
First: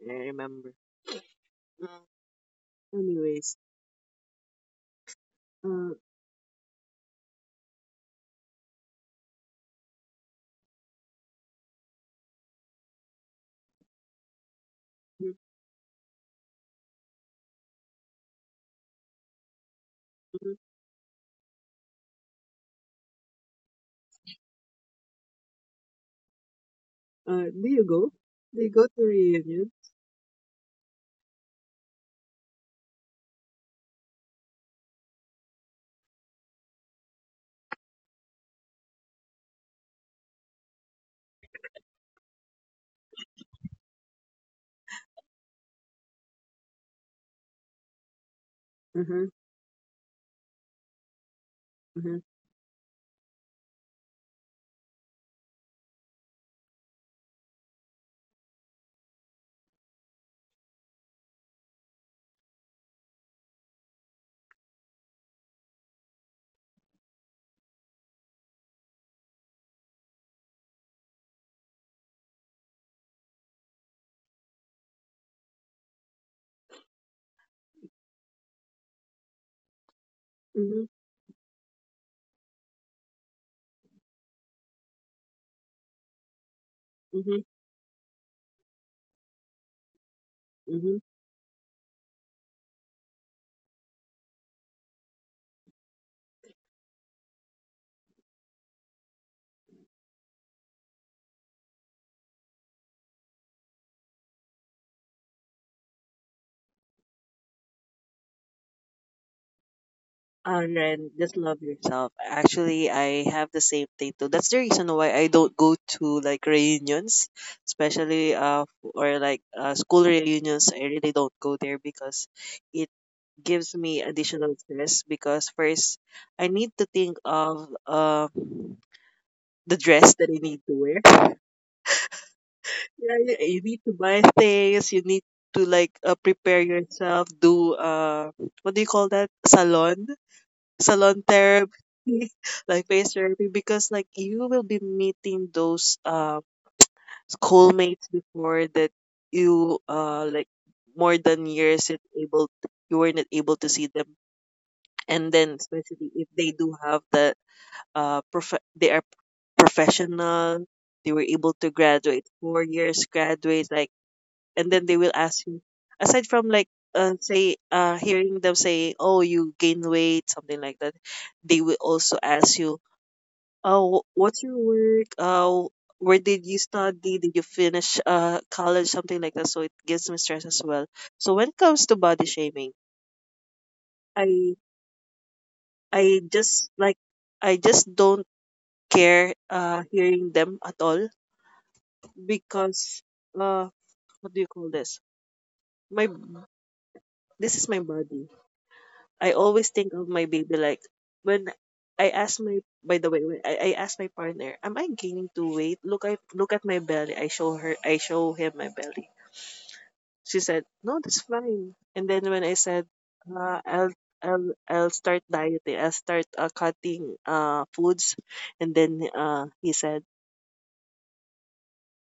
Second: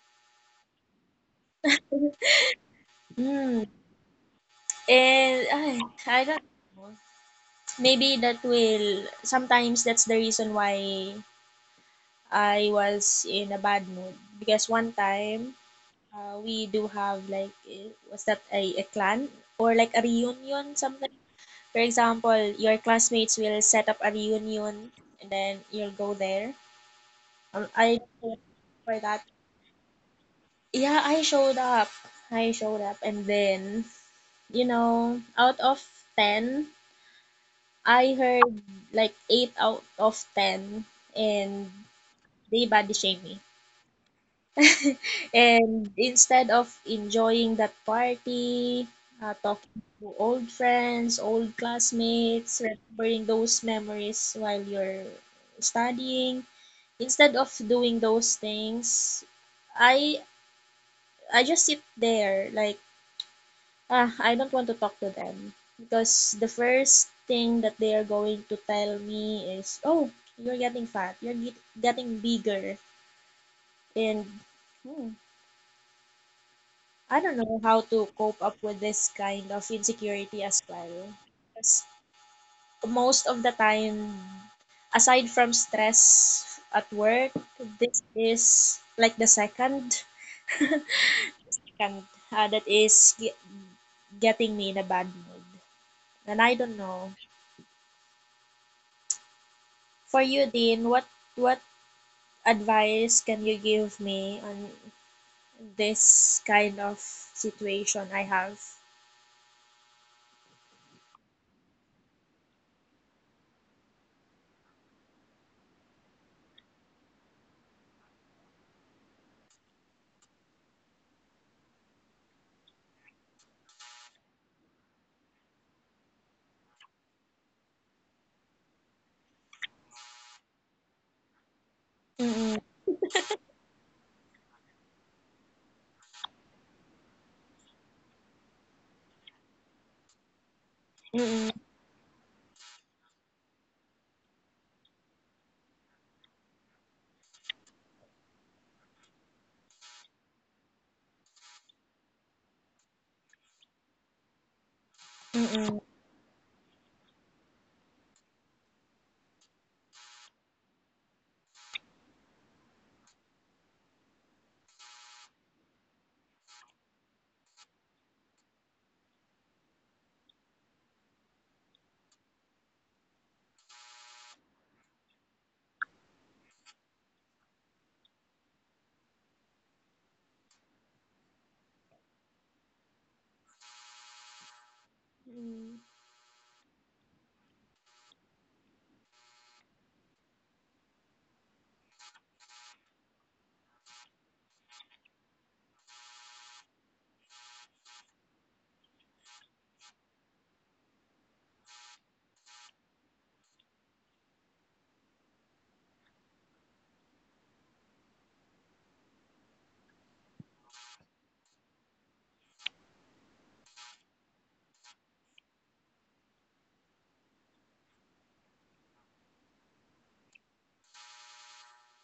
I remember. Mm, anyways, mm, and I uh, I don't know. Maybe that will, sometimes that's the reason why I was in a bad mood. Because one mhm, time uh, we do have like eh, what's that, a, a clan or like a mhm. reunion something. For example, your classmates will set up a reunion and then you'll go there. Uh, Um, do you I go? Do you go for to that. reunion? Yeah, I showed up. I showed up and then, you know, out of ten, I heard like eight out of ten, and they body shame me. [laughs] And instead of enjoying that party, Uh uh, talking to old friends, old huh. classmates, remembering those memories while you're studying, instead of doing those things, I I just sit there like, ah, I don't want to talk to them because the first thing that they are going to tell me is, "Oh, you're getting fat. You're get- getting bigger." And hmm, I don't know how to cope up with this kind of insecurity as Mm-hmm, well. 'Cause most of the time, aside from stress at work, mm-hmm, this is like the second, [laughs] mm-hmm. and uh, that is ge- getting me in a bad mood. And I don't know. For you, Dean, what what advice can you give me on this kind of situation I have? Oh, and then just love yourself. Actually, I have the same thing too. That's the reason why I don't go to like reunions, especially uh or like uh, school reunions. I really don't go there because it gives me additional stress. Because first, I need to think of uh the dress that I need to wear. [laughs] Mm-mm, Yeah, you you need to buy things. You need to like uh, prepare yourself. Do uh what do you call that? Salon salon mm-mm, therapy, [laughs] like face therapy, because like you will be meeting those uh, schoolmates before that you uh like more than years it able you were not able to see them, and then mm-mm. especially if they do have the uh prof- they are professional, they were able to graduate four years, graduate like and then they will ask you aside from like uh, say uh, hearing them say oh you gain weight something like that they will also ask you oh wh- what's your work uh, where did you study did you finish uh, college something like that so it gives me stress as well so when it comes to body shaming i Mm. i just like i just don't care uh, hearing them at all because uh, what do you call this my this is my body. I always think of my baby like when I ask my by the way when I, I ask my partner, am I gaining too weight? Look I look at my belly. I show her I show him my belly. She said, "No, that's fine." And then when I said, uh, "I'll I'll I'll start dieting. I'll start uh, cutting uh foods," and then uh he said,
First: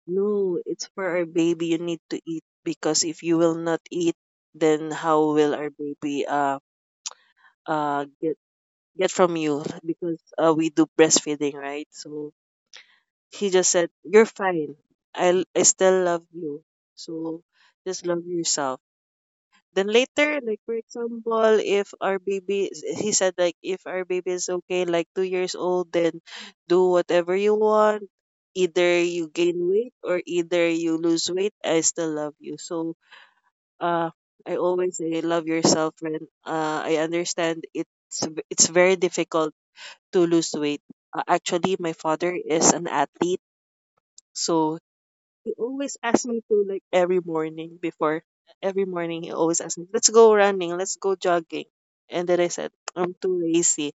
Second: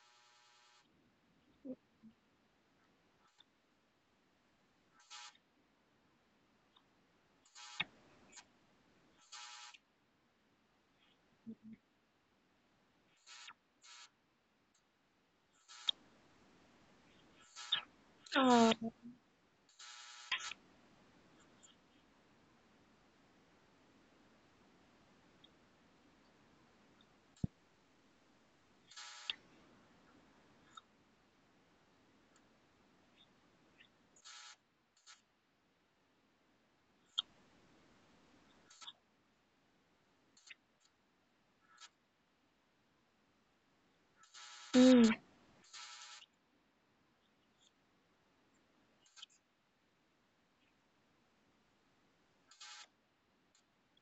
"No, it's for our baby. You need to eat because if you will not eat, then how will our baby uh uh get get from you because uh, we do breastfeeding, right? So he just said, "You're fine. I I still love you. So just love Oh, yourself." Then later, like for example, if our baby, is- he said like if our baby is okay, like two years old, then do whatever you want. Either you gain weight or either you lose weight. I still love you. So uh, I always say love yourself, friend uh, I understand it's v- it's very difficult to lose weight. Uh, actually, my father is an athlete, so mm, he always asks me to like every morning before every morning he always asks me, "Let's go running, let's go jogging." And then I said, "I'm too lazy.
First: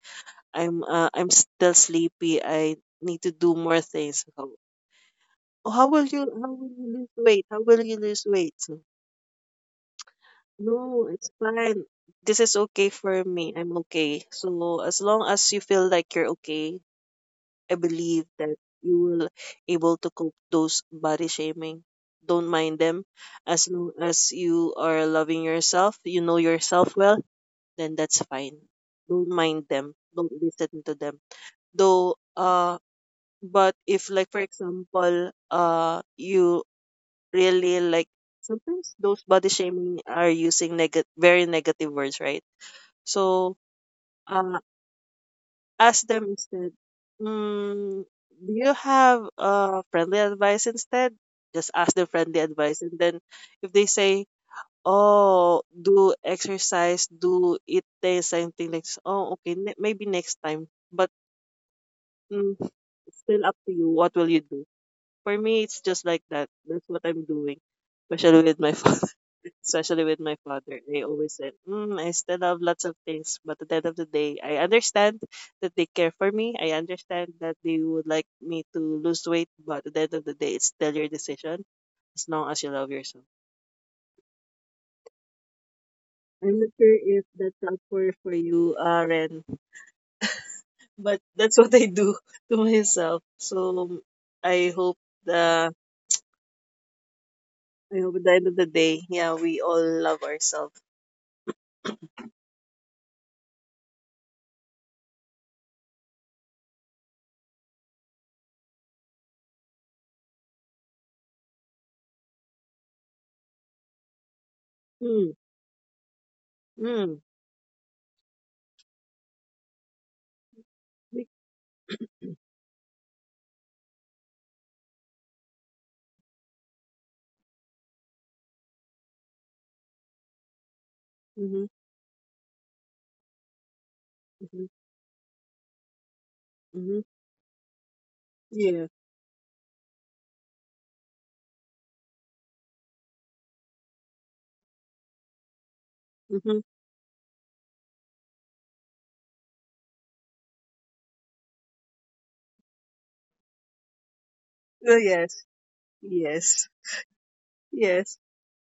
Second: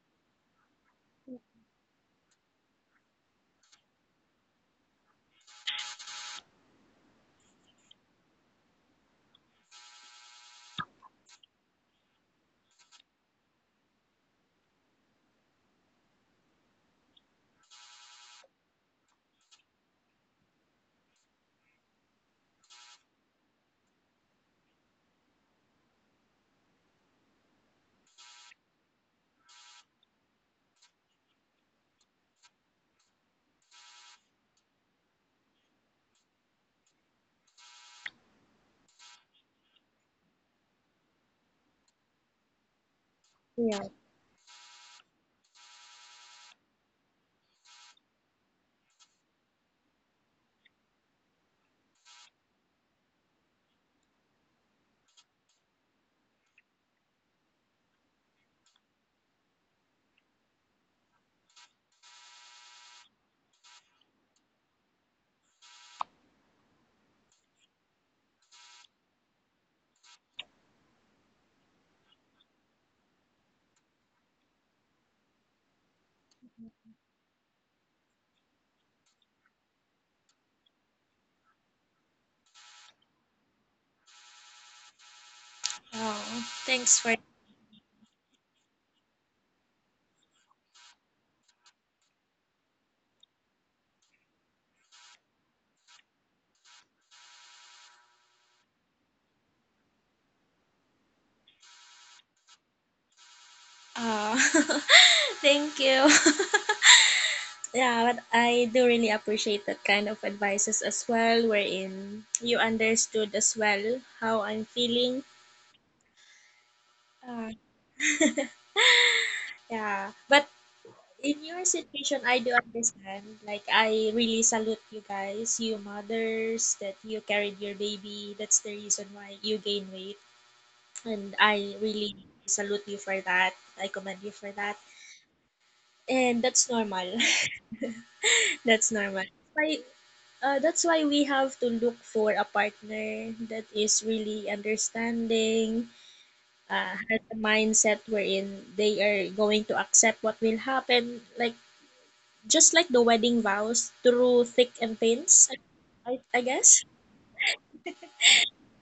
I'm uh, I'm still sleepy. I need to do more things." So, "Oh, how will you how will you lose weight? How will you lose weight? So, no, it's fine. This is okay for me. I'm okay. So as long as you feel like you're okay, I believe that you will able to cope those body shaming. Don't mind them. As long as you are loving yourself, you know yourself well, then that's fine. Don't mind them. Don't listen to them. Though uh but if like for example uh you really like sometimes those body shaming are using neg- very negative words, right? So yeah. uh ask them instead, mm, do you have uh, friendly advice instead? Just ask them friendly advice. And then if they say, oh, do exercise, do eat this, something like, s- oh, okay, ne- maybe next time. But mm, it's still up to you. What will you do? For me, it's just like that. That's what I'm doing, especially with my [laughs] father. Especially with my father, they always said, mm, "I still have lots of things, but at the end of the day, I understand that they care for me. I understand that they would like me to lose weight, but at the end of the day, it's still your decision as long as you love yourself." Oh, I'm not sure thanks for. if that's up for for you, uh, Ren, but [laughs] that's what I do [laughs] to myself. So I hope the I hope at the end of the day, yeah, we all love ourselves. Oh, [laughs] thank you. [laughs] Yeah, but I do really appreciate that kind of advices as well, wherein you understood as well how I'm feeling. Mm. Uh, [laughs] yeah, but in your situation, I do understand. Like, I really salute you guys, you mothers, that you carried your baby. That's the reason why you gain weight. And Mm-hmm. I really salute you for that. I commend you for Mm-hmm. that. And that's Mm-hmm. normal. [laughs] Yeah. That's normal. Why, uh, that's why we have to look for a partner that is really understanding, Mm-hmm. uh, has a mindset wherein they are going to accept what will happen. Like, just like the wedding vows, through thick and Oh, yes. thins, I, I Yes. guess. Yes.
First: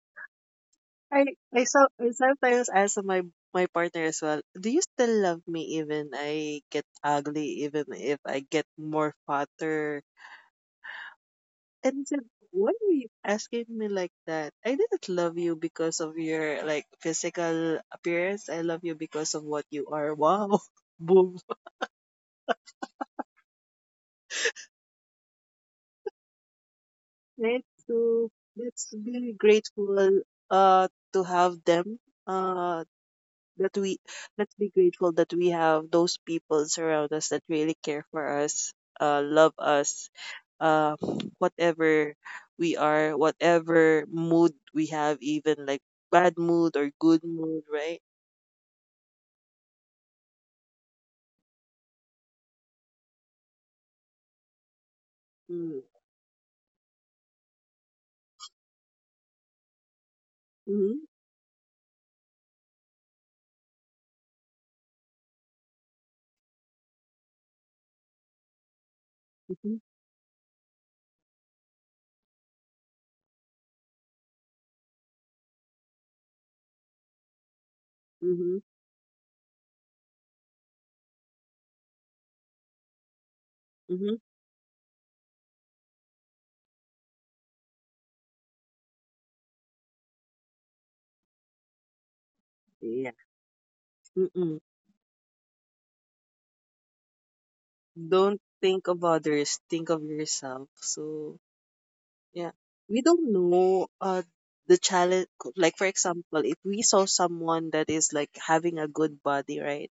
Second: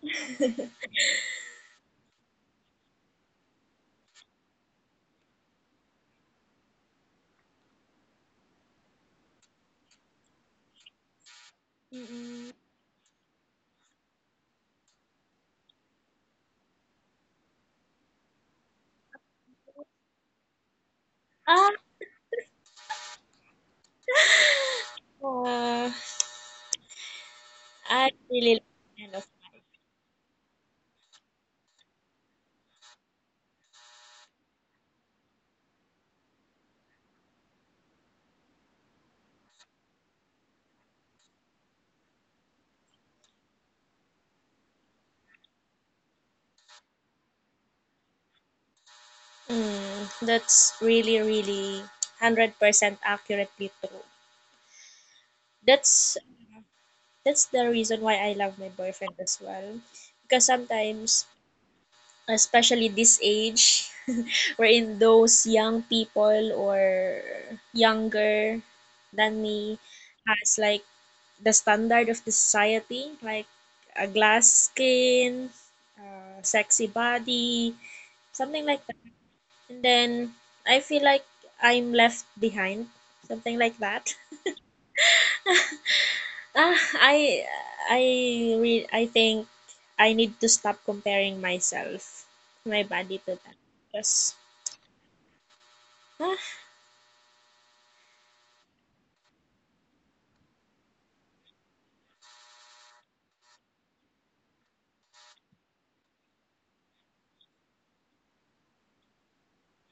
[laughs] I I so I sometimes ask my my partner as well. Do you still love me even I get ugly, even if I get more fatter? And he said, Mm-mm. why are you asking me like that? I didn't love you because of your like physical appearance. I love you because of what you are. Wow, [laughs] Boom. Ah, [laughs] uh, Let's I uh, really let's kind of. be grateful uh to have them uh that we let's be grateful that we have those people around us that really care for us, uh love us, uh whatever we are, whatever mood we have, even like bad mood or good mood, right? Mm, that's really, really hundred percent accurately true. Mm. That's that's the reason why I love my boyfriend as well, because Mm-hmm. sometimes, especially this age, [laughs] wherein those young people or younger than me Mm-hmm. has like the standard of the society, like a glass skin, a sexy body, Mm-hmm. something like that. And then I feel like I'm left behind, something like that. Mm-hmm. [laughs] Ah, i i re- I think I need to stop comparing myself, my Yeah. body, to that, because Mm-mm. ah, Don't think of others, think of yourself. So yeah, we don't know uh the challenge, like for example, if we saw someone that is like having a good body, right?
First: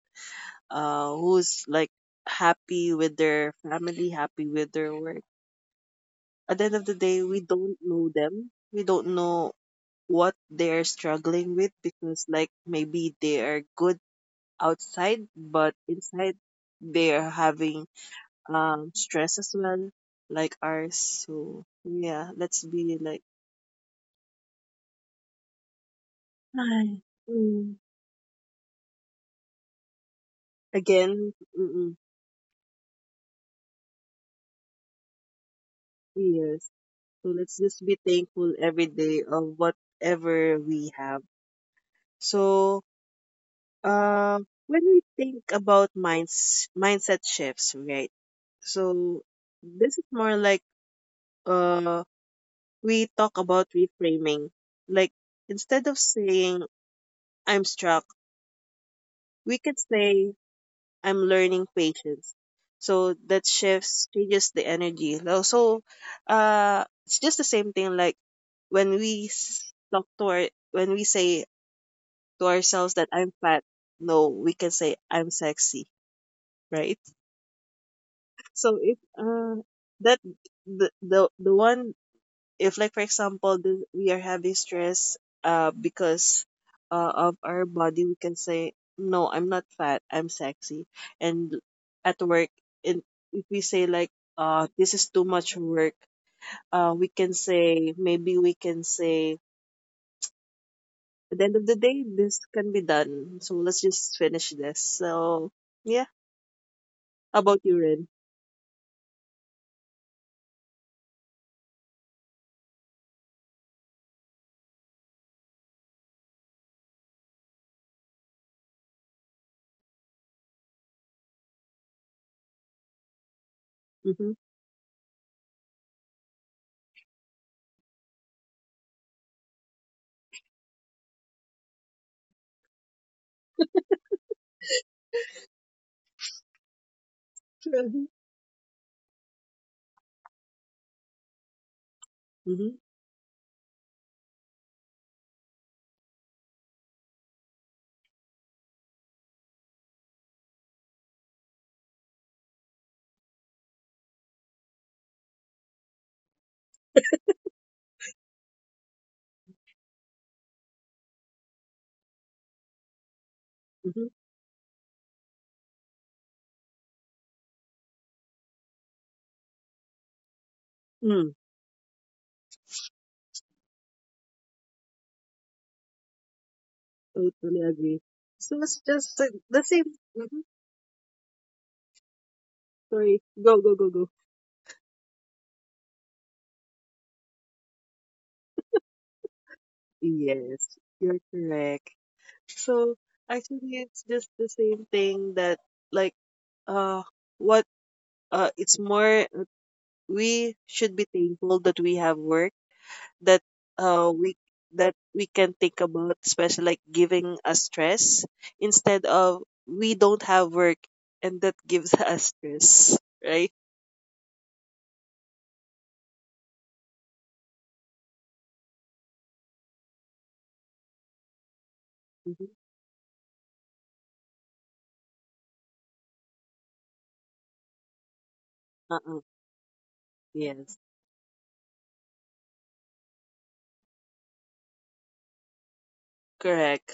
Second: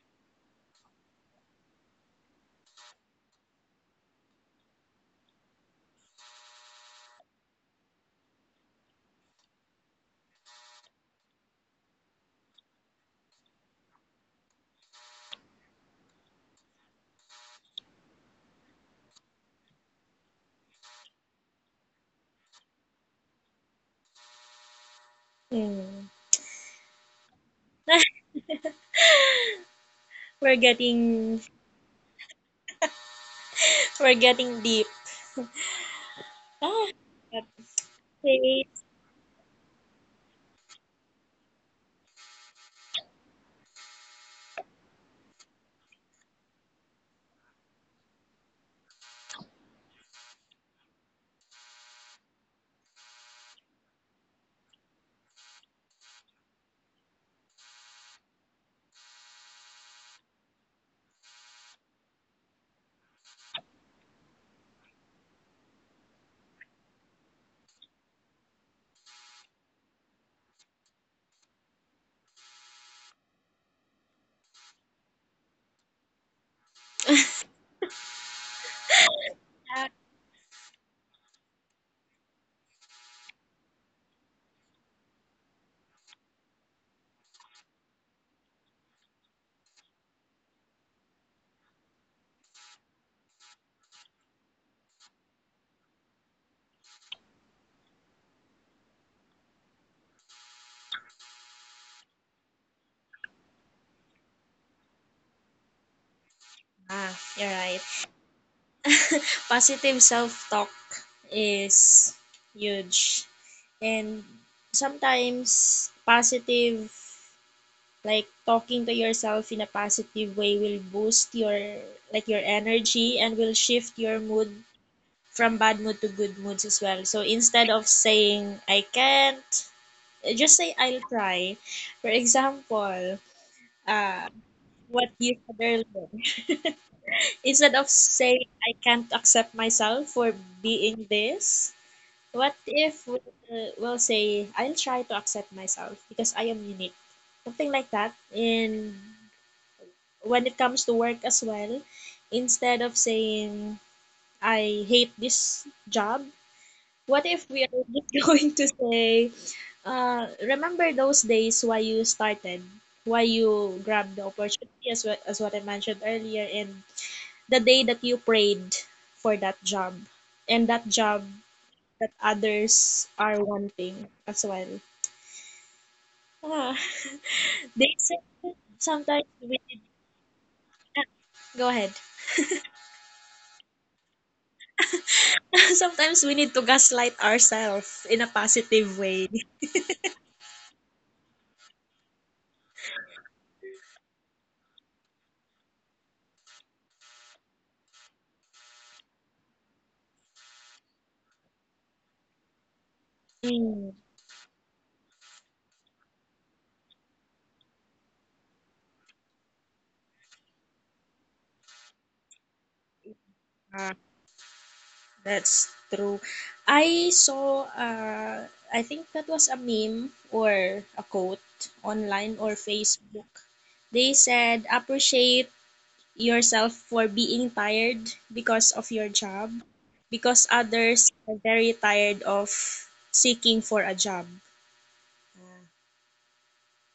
Uh who's like happy with their family, happy with their work. At the end of the day, we don't know them. We don't know what they're struggling with, because like maybe they are good outside but inside they are having um stress as well like ours. So yeah, let's be like Mm. [sighs] mm. [laughs] We're Again, getting mm-mm, [laughs] we're getting deep. yes. Ah, So that let's just be thankful says every day of whatever we have. So, uh, when we think about minds mindset shifts, right? So this is more like uh we talk about reframing. Like instead of saying I'm struck, we could say I'm learning patience. So that shifts changes the energy. Lo- So uh it's just the same thing, like when we s- talk to our when we say to ourselves that I'm fat, no, we can say I'm sexy, right? [laughs] So it uh that- that the the the one, if like for example th- we are having stress uh because uh, of our body, we can say no, I'm not fat, I'm sexy. And at work, and if we say like uh this is too much work, uh we can say maybe we can say at the end of the day this can be done, so let's just finish this. So yeah, ah, how you're about you, right. Ren? [laughs] Positive self-talk is huge. And sometimes positive, like talking to yourself in a positive way will boost your like your energy and will shift your Mm-hmm. mood from bad mood to good moods as well. So instead of saying I can't, just say I'll try. For example, uh, what you said earlier. [laughs] Instead of Mm-hmm. saying I can't accept myself for being this, what if we, uh, we'll say I'll try to accept myself because I am unique, something like that. And when it comes to work as well, instead of saying I hate this job, what if we are just [laughs] going to say, uh, remember those days why you started, why you Mm-hmm. grabbed the opportunity, as what, as what I mentioned earlier, and the day that you prayed for that job, and that job Mm, that others are wanting as well. Ah, [laughs] totally they agree, say so it's just sometimes uh, we the same. go ahead. Sorry, go, go, go, go. [laughs] Sometimes we need to gaslight ourselves in a positive way. Yes, you're correct. So actually, it's just the same thing that like uh what uh it's more, we should be thankful that we have work, that Mm. uh we that we can think about, especially like giving us stress, instead of we don't have work and that gives [laughs] us stress, right? That's true. I saw, uh, I think that was a meme or a quote online or Mm-hmm. Facebook. They said, appreciate yourself for being tired because of your Uh-uh. job, because Yes, others are very tired of seeking for a job. correct.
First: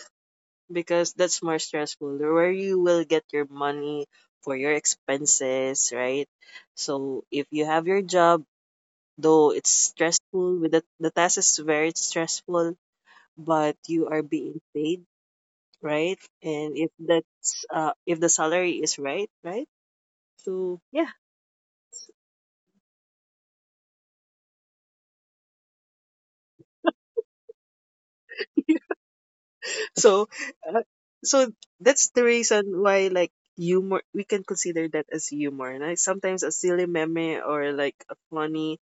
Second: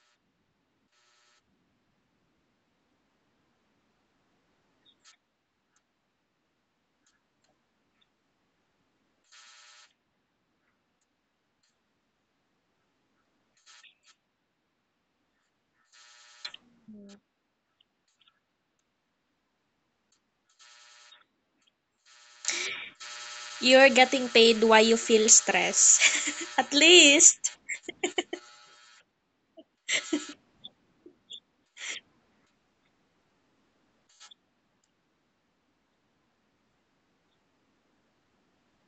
Because that's more stressful, where you will get your money for your expenses, right? So if you have your job, though it's stressful, with the, the task is very stressful, but you are being paid, right? And if that's uh, if the salary is right, right? So yeah. You're getting paid while you feel stress. [laughs] At least. So so that's the reason why, like, humor, we can consider that as humor, like sometimes a silly meme or like a funny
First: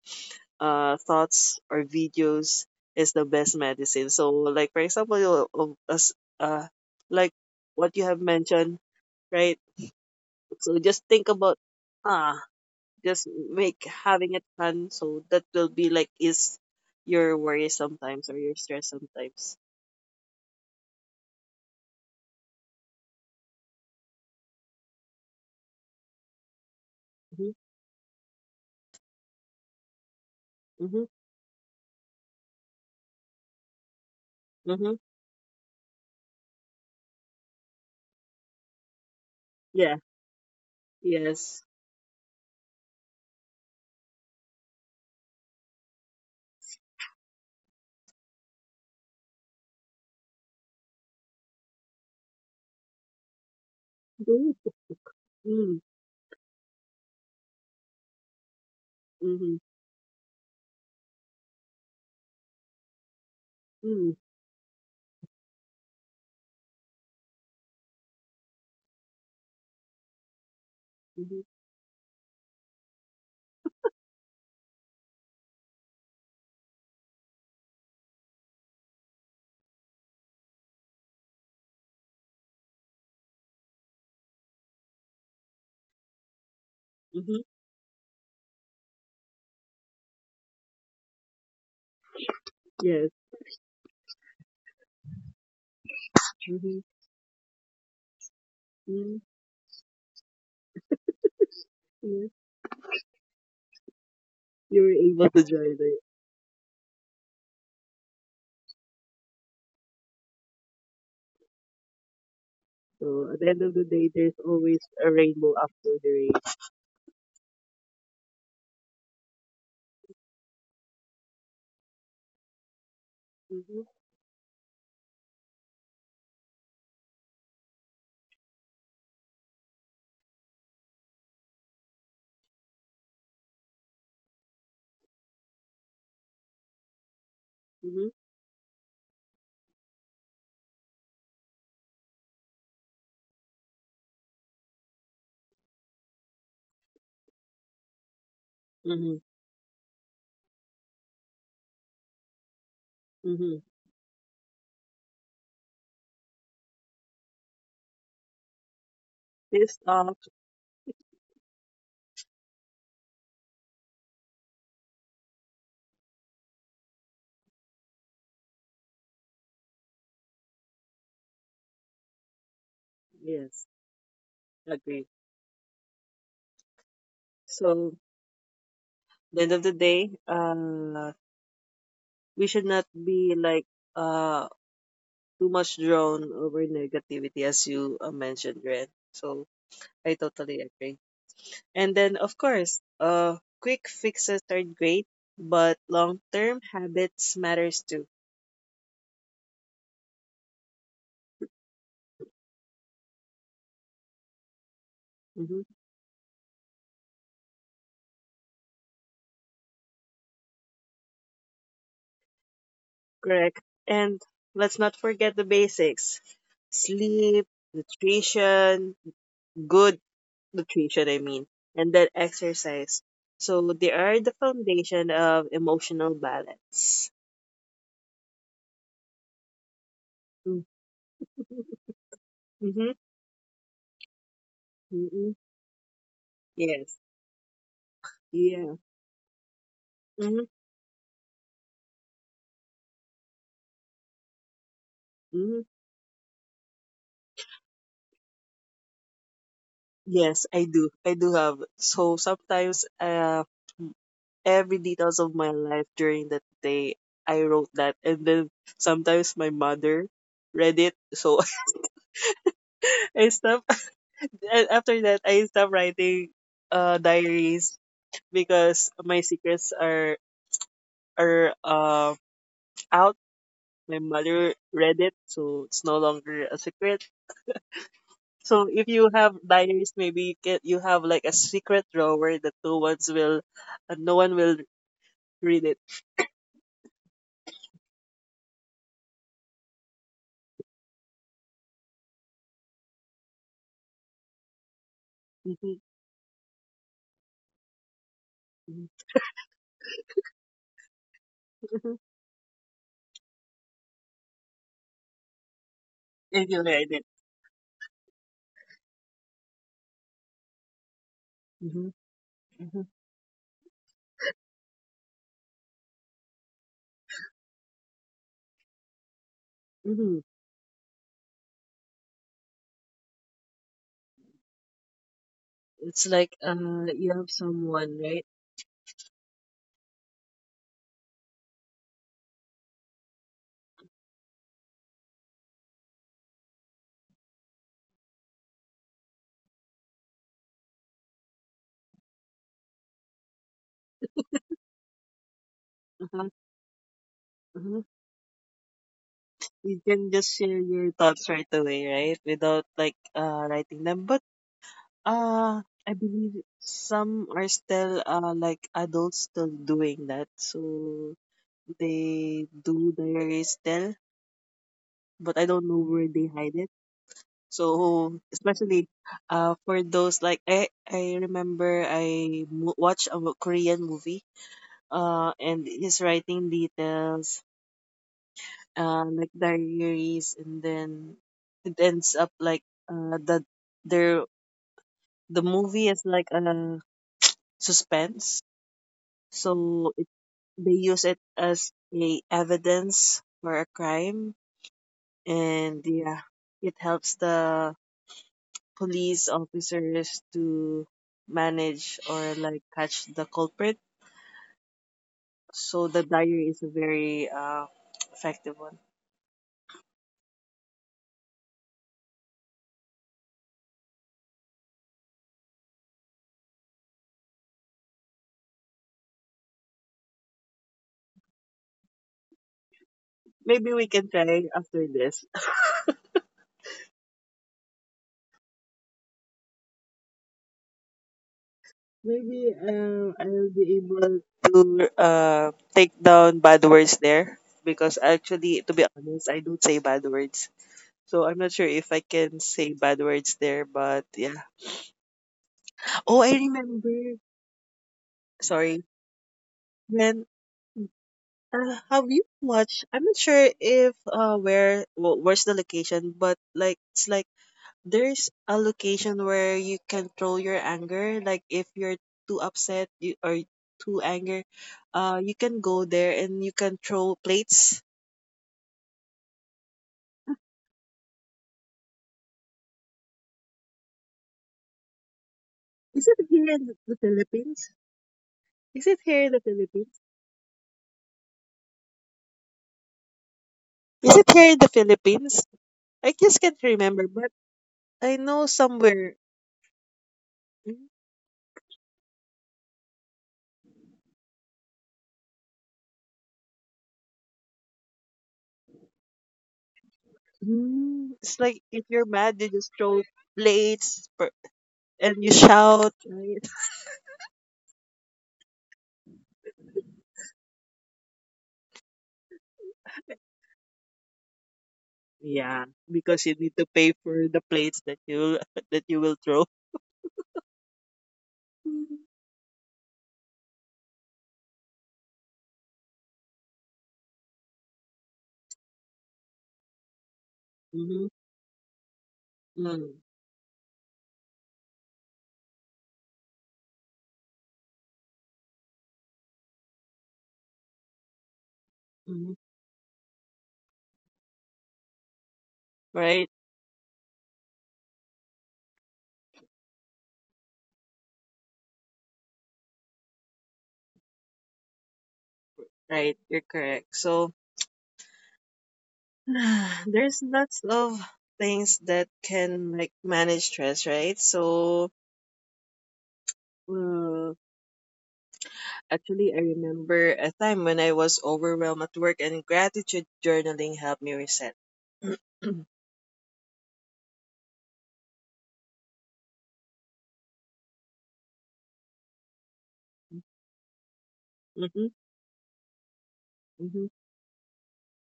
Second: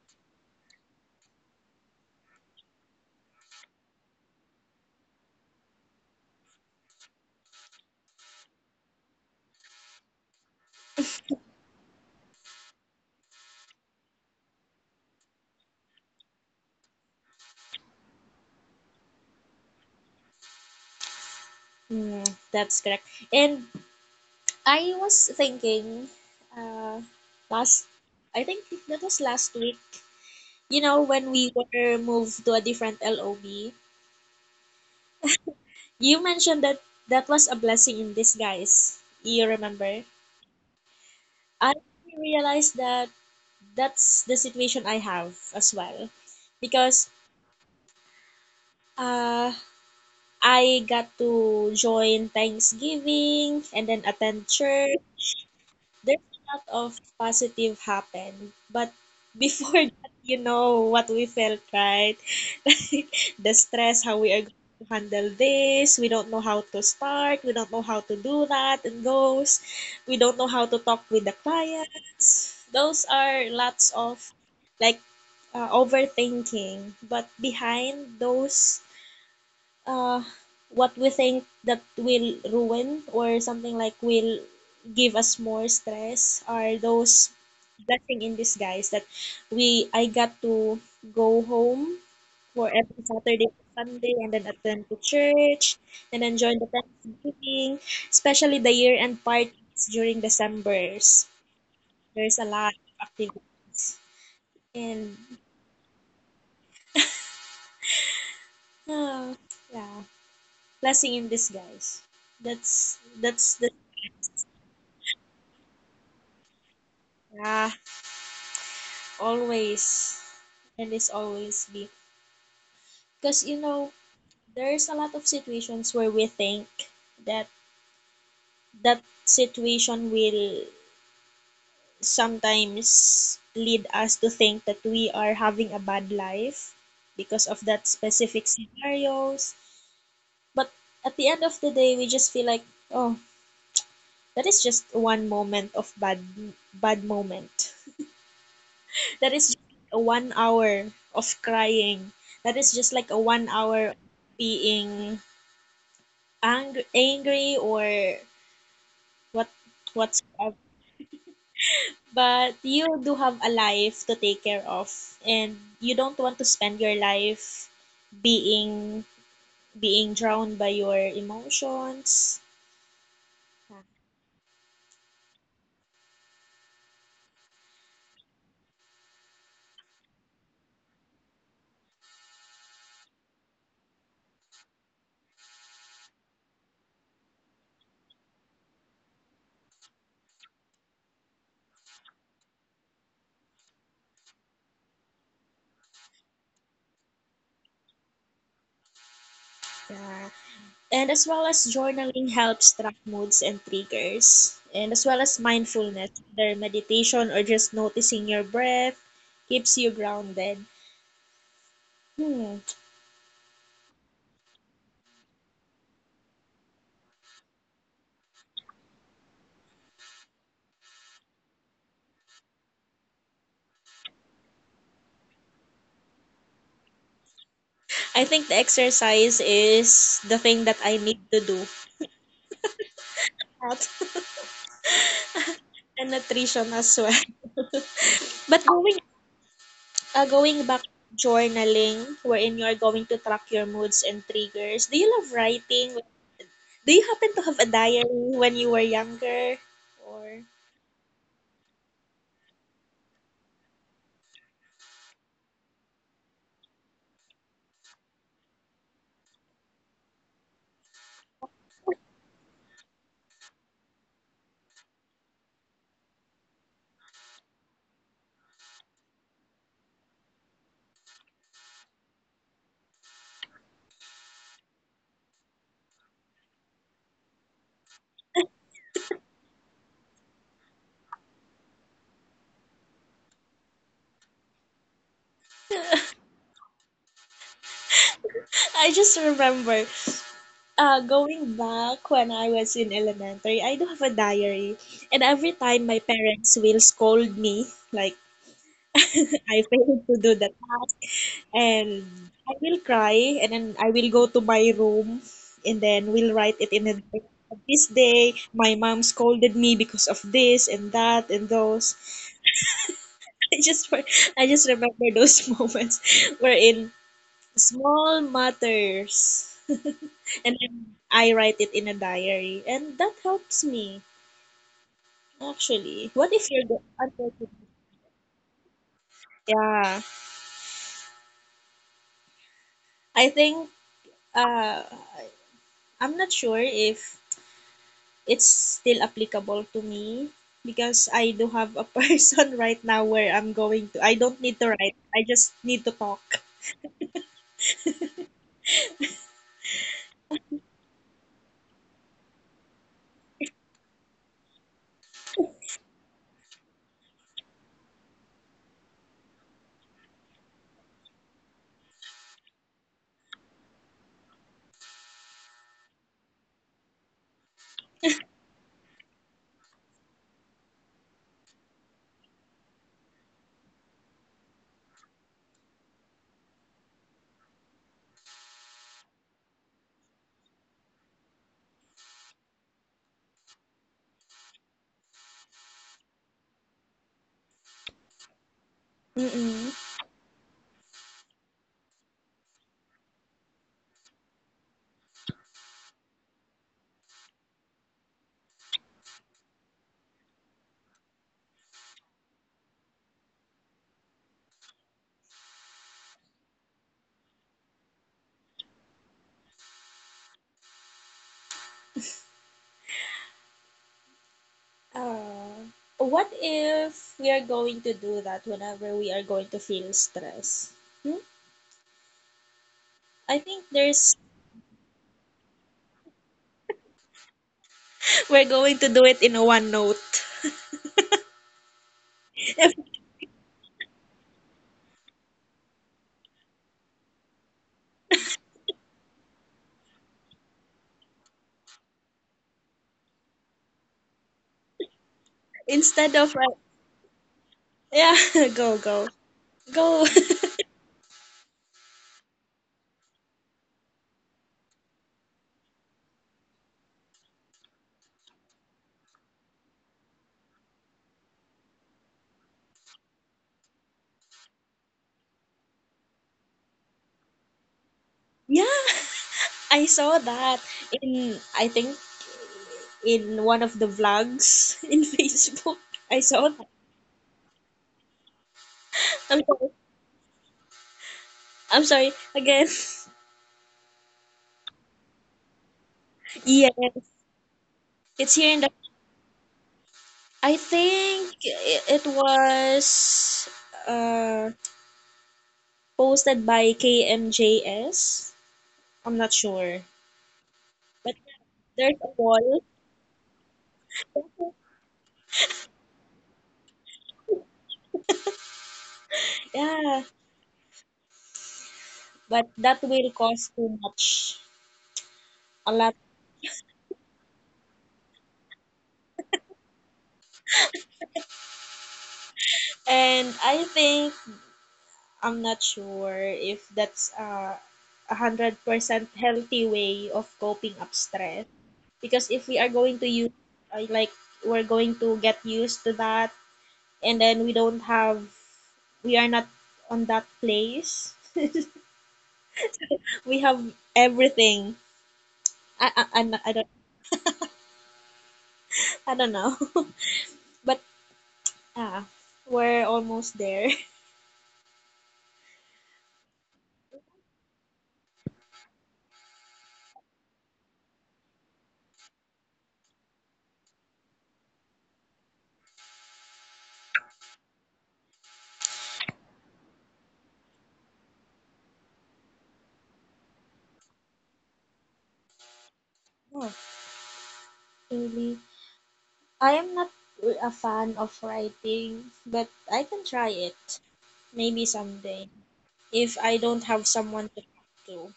uh, thoughts or videos is the best medicine. So, like for example, you- of us, uh, like what you have mentioned, right? So just think about, ah, just make having it fun. So that will be like is your worry sometimes or your stress sometimes. Mm, that's correct. And I was thinking, uh, Mhm, last, I think that was last week, you know, mhm, when we were moved to a different L O B, mhm. you mentioned that that was a blessing in disguise. You Yeah. remember? Yes. I realized that that's the situation I have as well. Because uh, I got to join Thanksgiving and then attend Good. church, Mm, there's a lot of positive happened, but mhm, before [laughs] that, you know what we felt, right? [laughs] Like the stress, mm, how we are going to handle this, we don't know how to start, we don't know how to do that and those, we don't know how to talk with the mhm, clients. Those are lots of like uh, overthinking, but behind those uh, what we think that will ruin or something like will give us more stress are those mhm. blessing in disguise that we I got to go home for every Yes. Saturday to Sunday and then attend to church and then join the Mhm, Thanksgiving, especially the year mm, end parties during December's. yes. There's a lot of activities. You're And able to join. uh, yeah, blessing in disguise. That's So at the That's end of the the day, there's always a rainbow after the rain. yeah always. And is always be, because you Mhm, know there's a lot of situations where we think that that situation will sometimes lead us to think that we are having a bad life because of that mhm, specific scenarios, but at the end of the day we just feel like, oh, that is just one moment of bad bad moment. mhm, That is just like a one hour of crying. That is just like a one mhm. hour being angry, angry or what This talk, whatsoever. But you do have a life to take care of, and you don't want to spend your life being being drowned by your emotions. yes, agree. So the end of the day, uh, we should not be like uh too much drawn over negativity, as you uh, mentioned, Ren. So I totally agree. And then of course, uh, quick fixes are great, but long-term habits matters too. Yeah. And as well as journaling helps track moods and triggers. And as well as Mm-hmm. mindfulness, either meditation or just noticing your breath keeps you grounded. Hmm. Correct. And let's not forget the basics. Sleep, nutrition, good nutrition, I mean, and then exercise. So they are the foundation of emotional balance. I think the exercise is the thing [laughs] that I need to do. Mm-hmm. Health Mm-hmm. and nutrition Yes. as well. [laughs] But Yeah. going uh, Mm-hmm. going back to journaling, wherein you are going to track your moods and triggers. Do you love Mm-hmm. writing? Do you happen to have a diary when you were younger? Or Yes, I do. I do have. So sometimes, uh, every details of my life during that day, I wrote that, and then sometimes my mother read it. So [laughs] I stopped [laughs] after that I stopped writing uh diaries because my secrets are are uh, out. My mother read it, so it's no longer a secret. So if you have diaries, maybe you can you have like a secret drawer that no one's will, uh, no one will read it. I just remember, uh, going back when I was in elementary, I do have a diary. And every Mhm, time my parents will scold me, like mhm, [laughs] I failed to do the task, mhm. and I will cry, and then I will go to my room, and then [laughs] we'll If write you it in read a it, diary. This day, my mom scolded me because of this and that and hmm, those. [laughs] I just, re- I just remember those [laughs] moments wherein small matters. [laughs] hmm, And then I write it in a diary. And that helps me, it's actually. What like if you're the— uh you have someone, right. yeah. I think uh, I'm not sure if it's still applicable to me, because I do have a [laughs] person right now where I'm going to. I don't need to write. I just need to talk. Mhm, mhm. You can just share your thoughts right away, right? Without like uh writing them. But uh I believe some are still uh like adults still doing that. So they do diaries still, but I don't know where they hide it. So especially uh for those, like I I remember I mo- watched a Korean movie uh and his writing details, uh, like diaries, and then it ends up like uh that there the movie is like a suspense. Mm-mm. So it, they use it as a evidence for a crime, and yeah, it helps the police officers to manage or like catch the culprit. So the diary is a very uh effective one. Uh, what if we are going to do that whenever we are going to feel stress? Hmm? I think Maybe we can there's— try after this. [laughs] we're going to do it in a one note. Maybe [laughs] If um, I'll be able to uh, take down bad words there, because actually, to be honest, I don't say bad words. So I'm not sure if I can say bad words there, but yeah. instead Oh, I of uh, remember. yeah, [laughs] go Sorry. go go. [laughs] When uh, have you watched? I'm not sure if uh, where wh- where's the location, but like it's like there's a location where you can throw your anger, like if you're too upset you, or too angry, uh you can go there and you can throw plates. Yeah, I saw that in, I think, in one of the vlogs [laughs] in Facebook. Is I it here saw in that. the Philippines? Is it here in the I'm sorry. Philippines? I'm sorry again. [laughs] Is it here in the Philippines? I just can't Yeah, remember, but I it's know here in the— somewhere. I think i- it was uh posted by K M J S. I'm not sure, Mm, but it's like if there's you're a mad, you wall. just throw plates per- [laughs] and you shout, right? Yeah, but that will [laughs] cost too much, Yeah, a lot. because you need to pay for the plates that you [laughs] that you will throw. [laughs] And I think I'm not sure if that's uh, a hundred percent healthy way of coping up Mm-hmm. stress. Because if we are Mm-hmm. going to use, uh, like, we're going to get used to that, and then we don't have, we are not on that place. [laughs] Mm-hmm. We have everything. I I, Right, I'm not- I don't— I don't know, [laughs] but ah, we're almost there. right. You're correct. So [sighs] there's lots of things that can like manage stress, right? So mm, actually, I remember a time when I was overwhelmed at work, and gratitude journaling helped me reset. [clears throat] [laughs] Oh, really. I am not a fan of writing, but I can try it. Maybe Mm-hmm. someday. If I don't have Mm-hmm. someone to talk to.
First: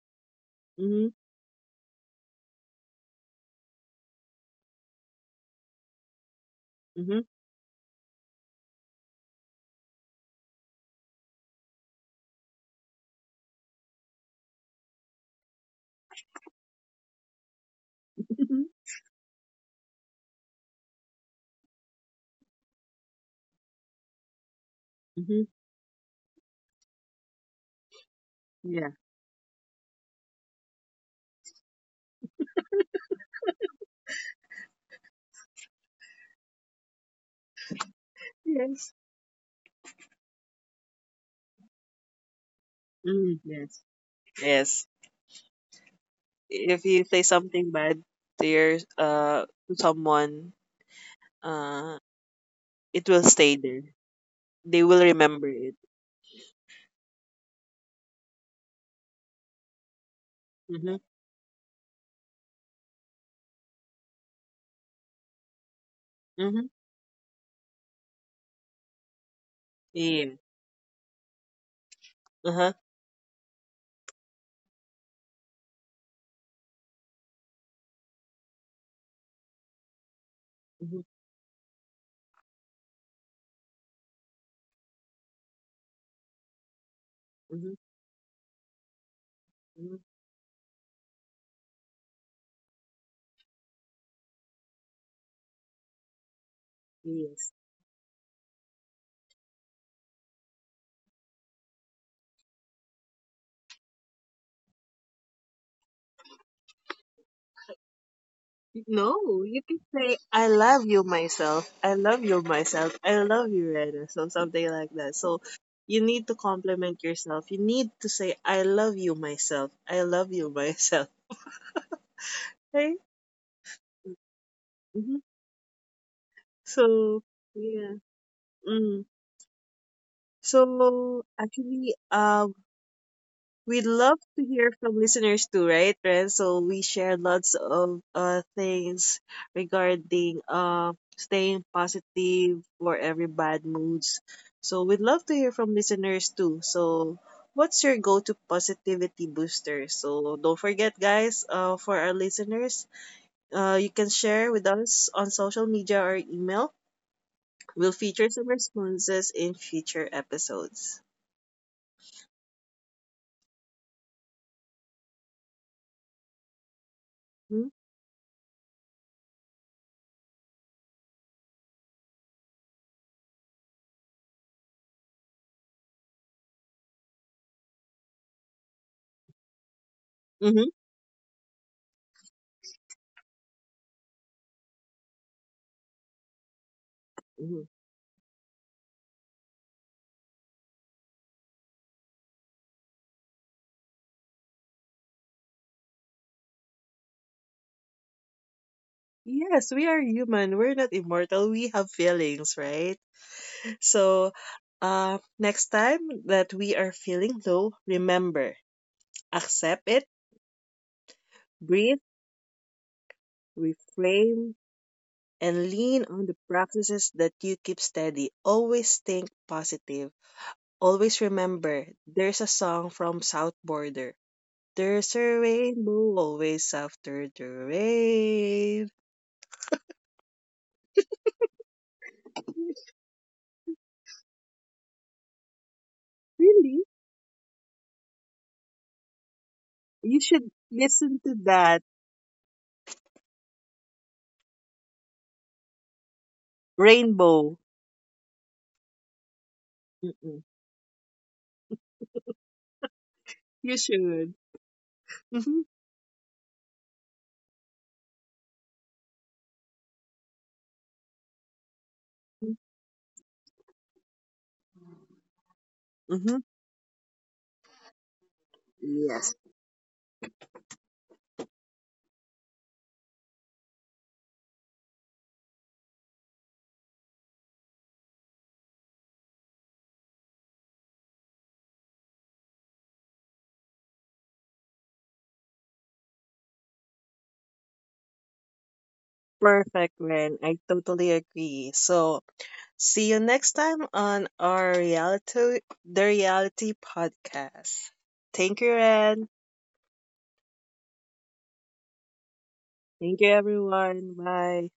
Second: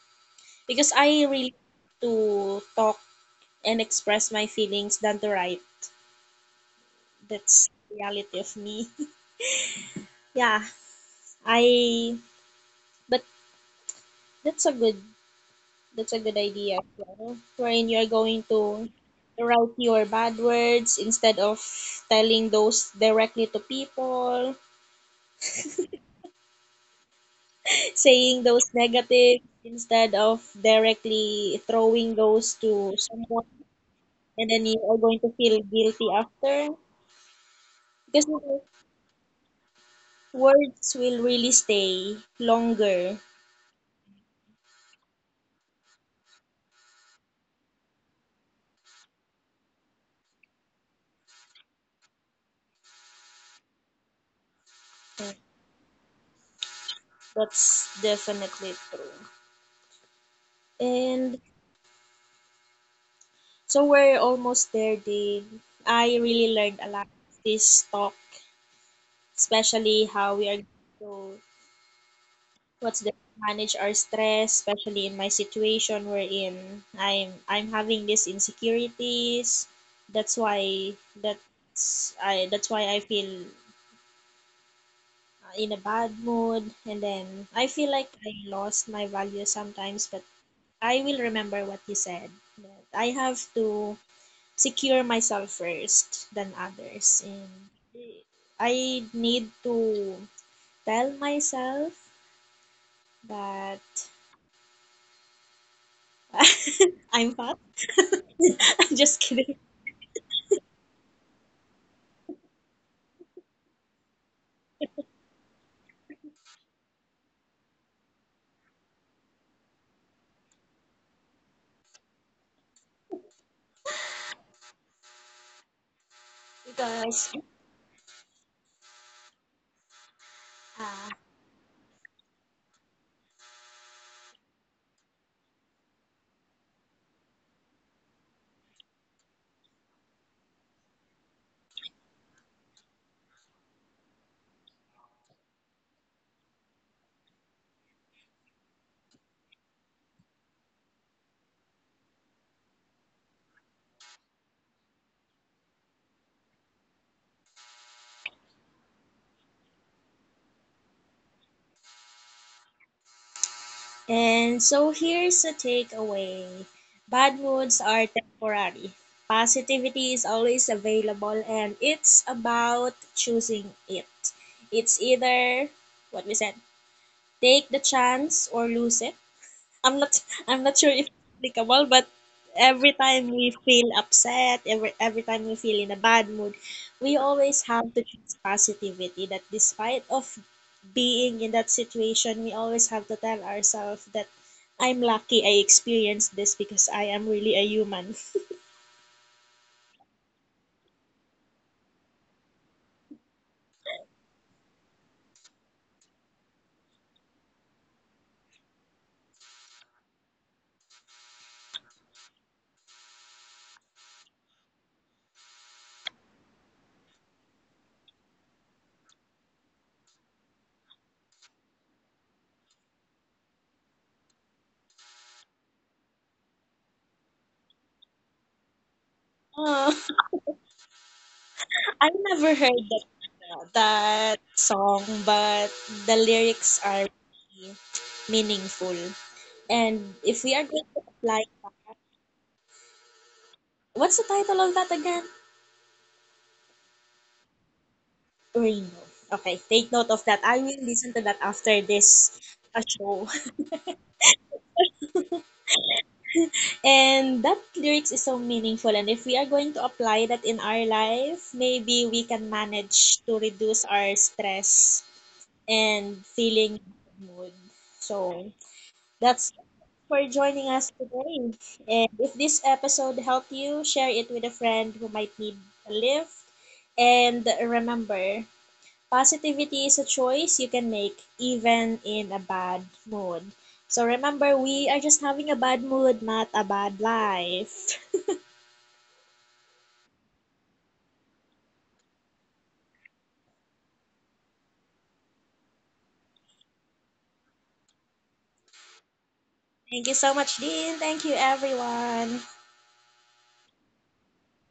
Because I Mm-hmm. really like to talk and express my feelings than to write. That's reality of me. [laughs] Yeah. I— but that's a good— that's a good idea as well. Wherein you are going Mm-hmm. [laughs] to write your bad words instead of telling those directly to people, Mm-hmm. saying those Yeah. negative instead of directly throwing those to someone, and then you are going to feel guilty after, because, you know, Yes. words will really stay longer. Mm, yes. Yes. If you say something bad to your uh to someone, uh, it will stay there. They will remember it. That's definitely true. Mm-hmm. And so we're almost there, Dave. I really Mm-hmm. learned a lot this talk, especially Yeah. how we are going to— Uh-huh. what's the— manage our stress, especially in my situation wherein I'm I'm having these insecurities. That's Mm-hmm. why— that's I that's why I feel uh, in a bad mood, and then Mm-hmm. I feel like I lost my value Mm-hmm. sometimes, but I will remember what you said. That I have to secure myself first than others, Yes. and I need to tell myself that [laughs] I'm fine. [laughs] Just No, you kidding, can say, I love you myself. I love you myself. I love you, Rena. So something like that. So you need to compliment yourself. You need to say, I love you myself. I love you myself. [laughs] Right? Mm-hmm. So, because yeah. Mm. uh, So, actually, uh, we'd love to hear from listeners too, right, Ren? So we share lots of uh, things regarding uh, staying positive for every bad moods. So we'd love to hear from listeners too. So what's your go-to positivity booster? So don't forget, guys, uh, for our listeners, uh, you can share with us on social media or email. We'll feature some responses in future episodes. and so here's a takeaway: bad Hmm? moods are temporary. Positivity is always available, and it's about choosing it. It's either what we said: take the chance or lose it. I'm not— [laughs] Mm-hmm. I'm not sure if it's applicable, but every time we feel upset, every every time we feel in a bad mood, we Mm-hmm. always have to choose positivity, that despite of being in that situation, we always have to tell ourselves that I'm lucky I experienced this because I am really a human. Yes, we are human. We're not immortal. We have feelings, right? So, uh, next time that we are feeling low, remember, accept it, breathe, reframe, and lean on the practices that you keep steady. Always think positive. Always remember, there's a song from South Border. There's a rainbow always after the rain. Oh, I never heard that— that song, but the Really? lyrics are really meaningful. And You should if we are going to listen to apply— that. what's the title of that again? Rainbow. Rainbow. Okay, take note of Mm-mm. that. I will listen to that after this uh, show. You should. Hmm, And that lyrics is so meaningful. And if we are going to apply that in our life, maybe we can manage to reduce our stress and hmm. feeling mood. So Yes. that's— for joining us today. And if this episode helped you, share it with a friend who might need a lift. And remember, positivity is a choice you can make even in a bad mood. So remember, we are just having a bad mood, not a bad life. [laughs] Perfect, Ren. I totally agree. So, see you next time on our reality, the reality podcast. Thank you, Ren. Thank you so much, Dean. Thank you, everyone. Thank you, everyone. Bye.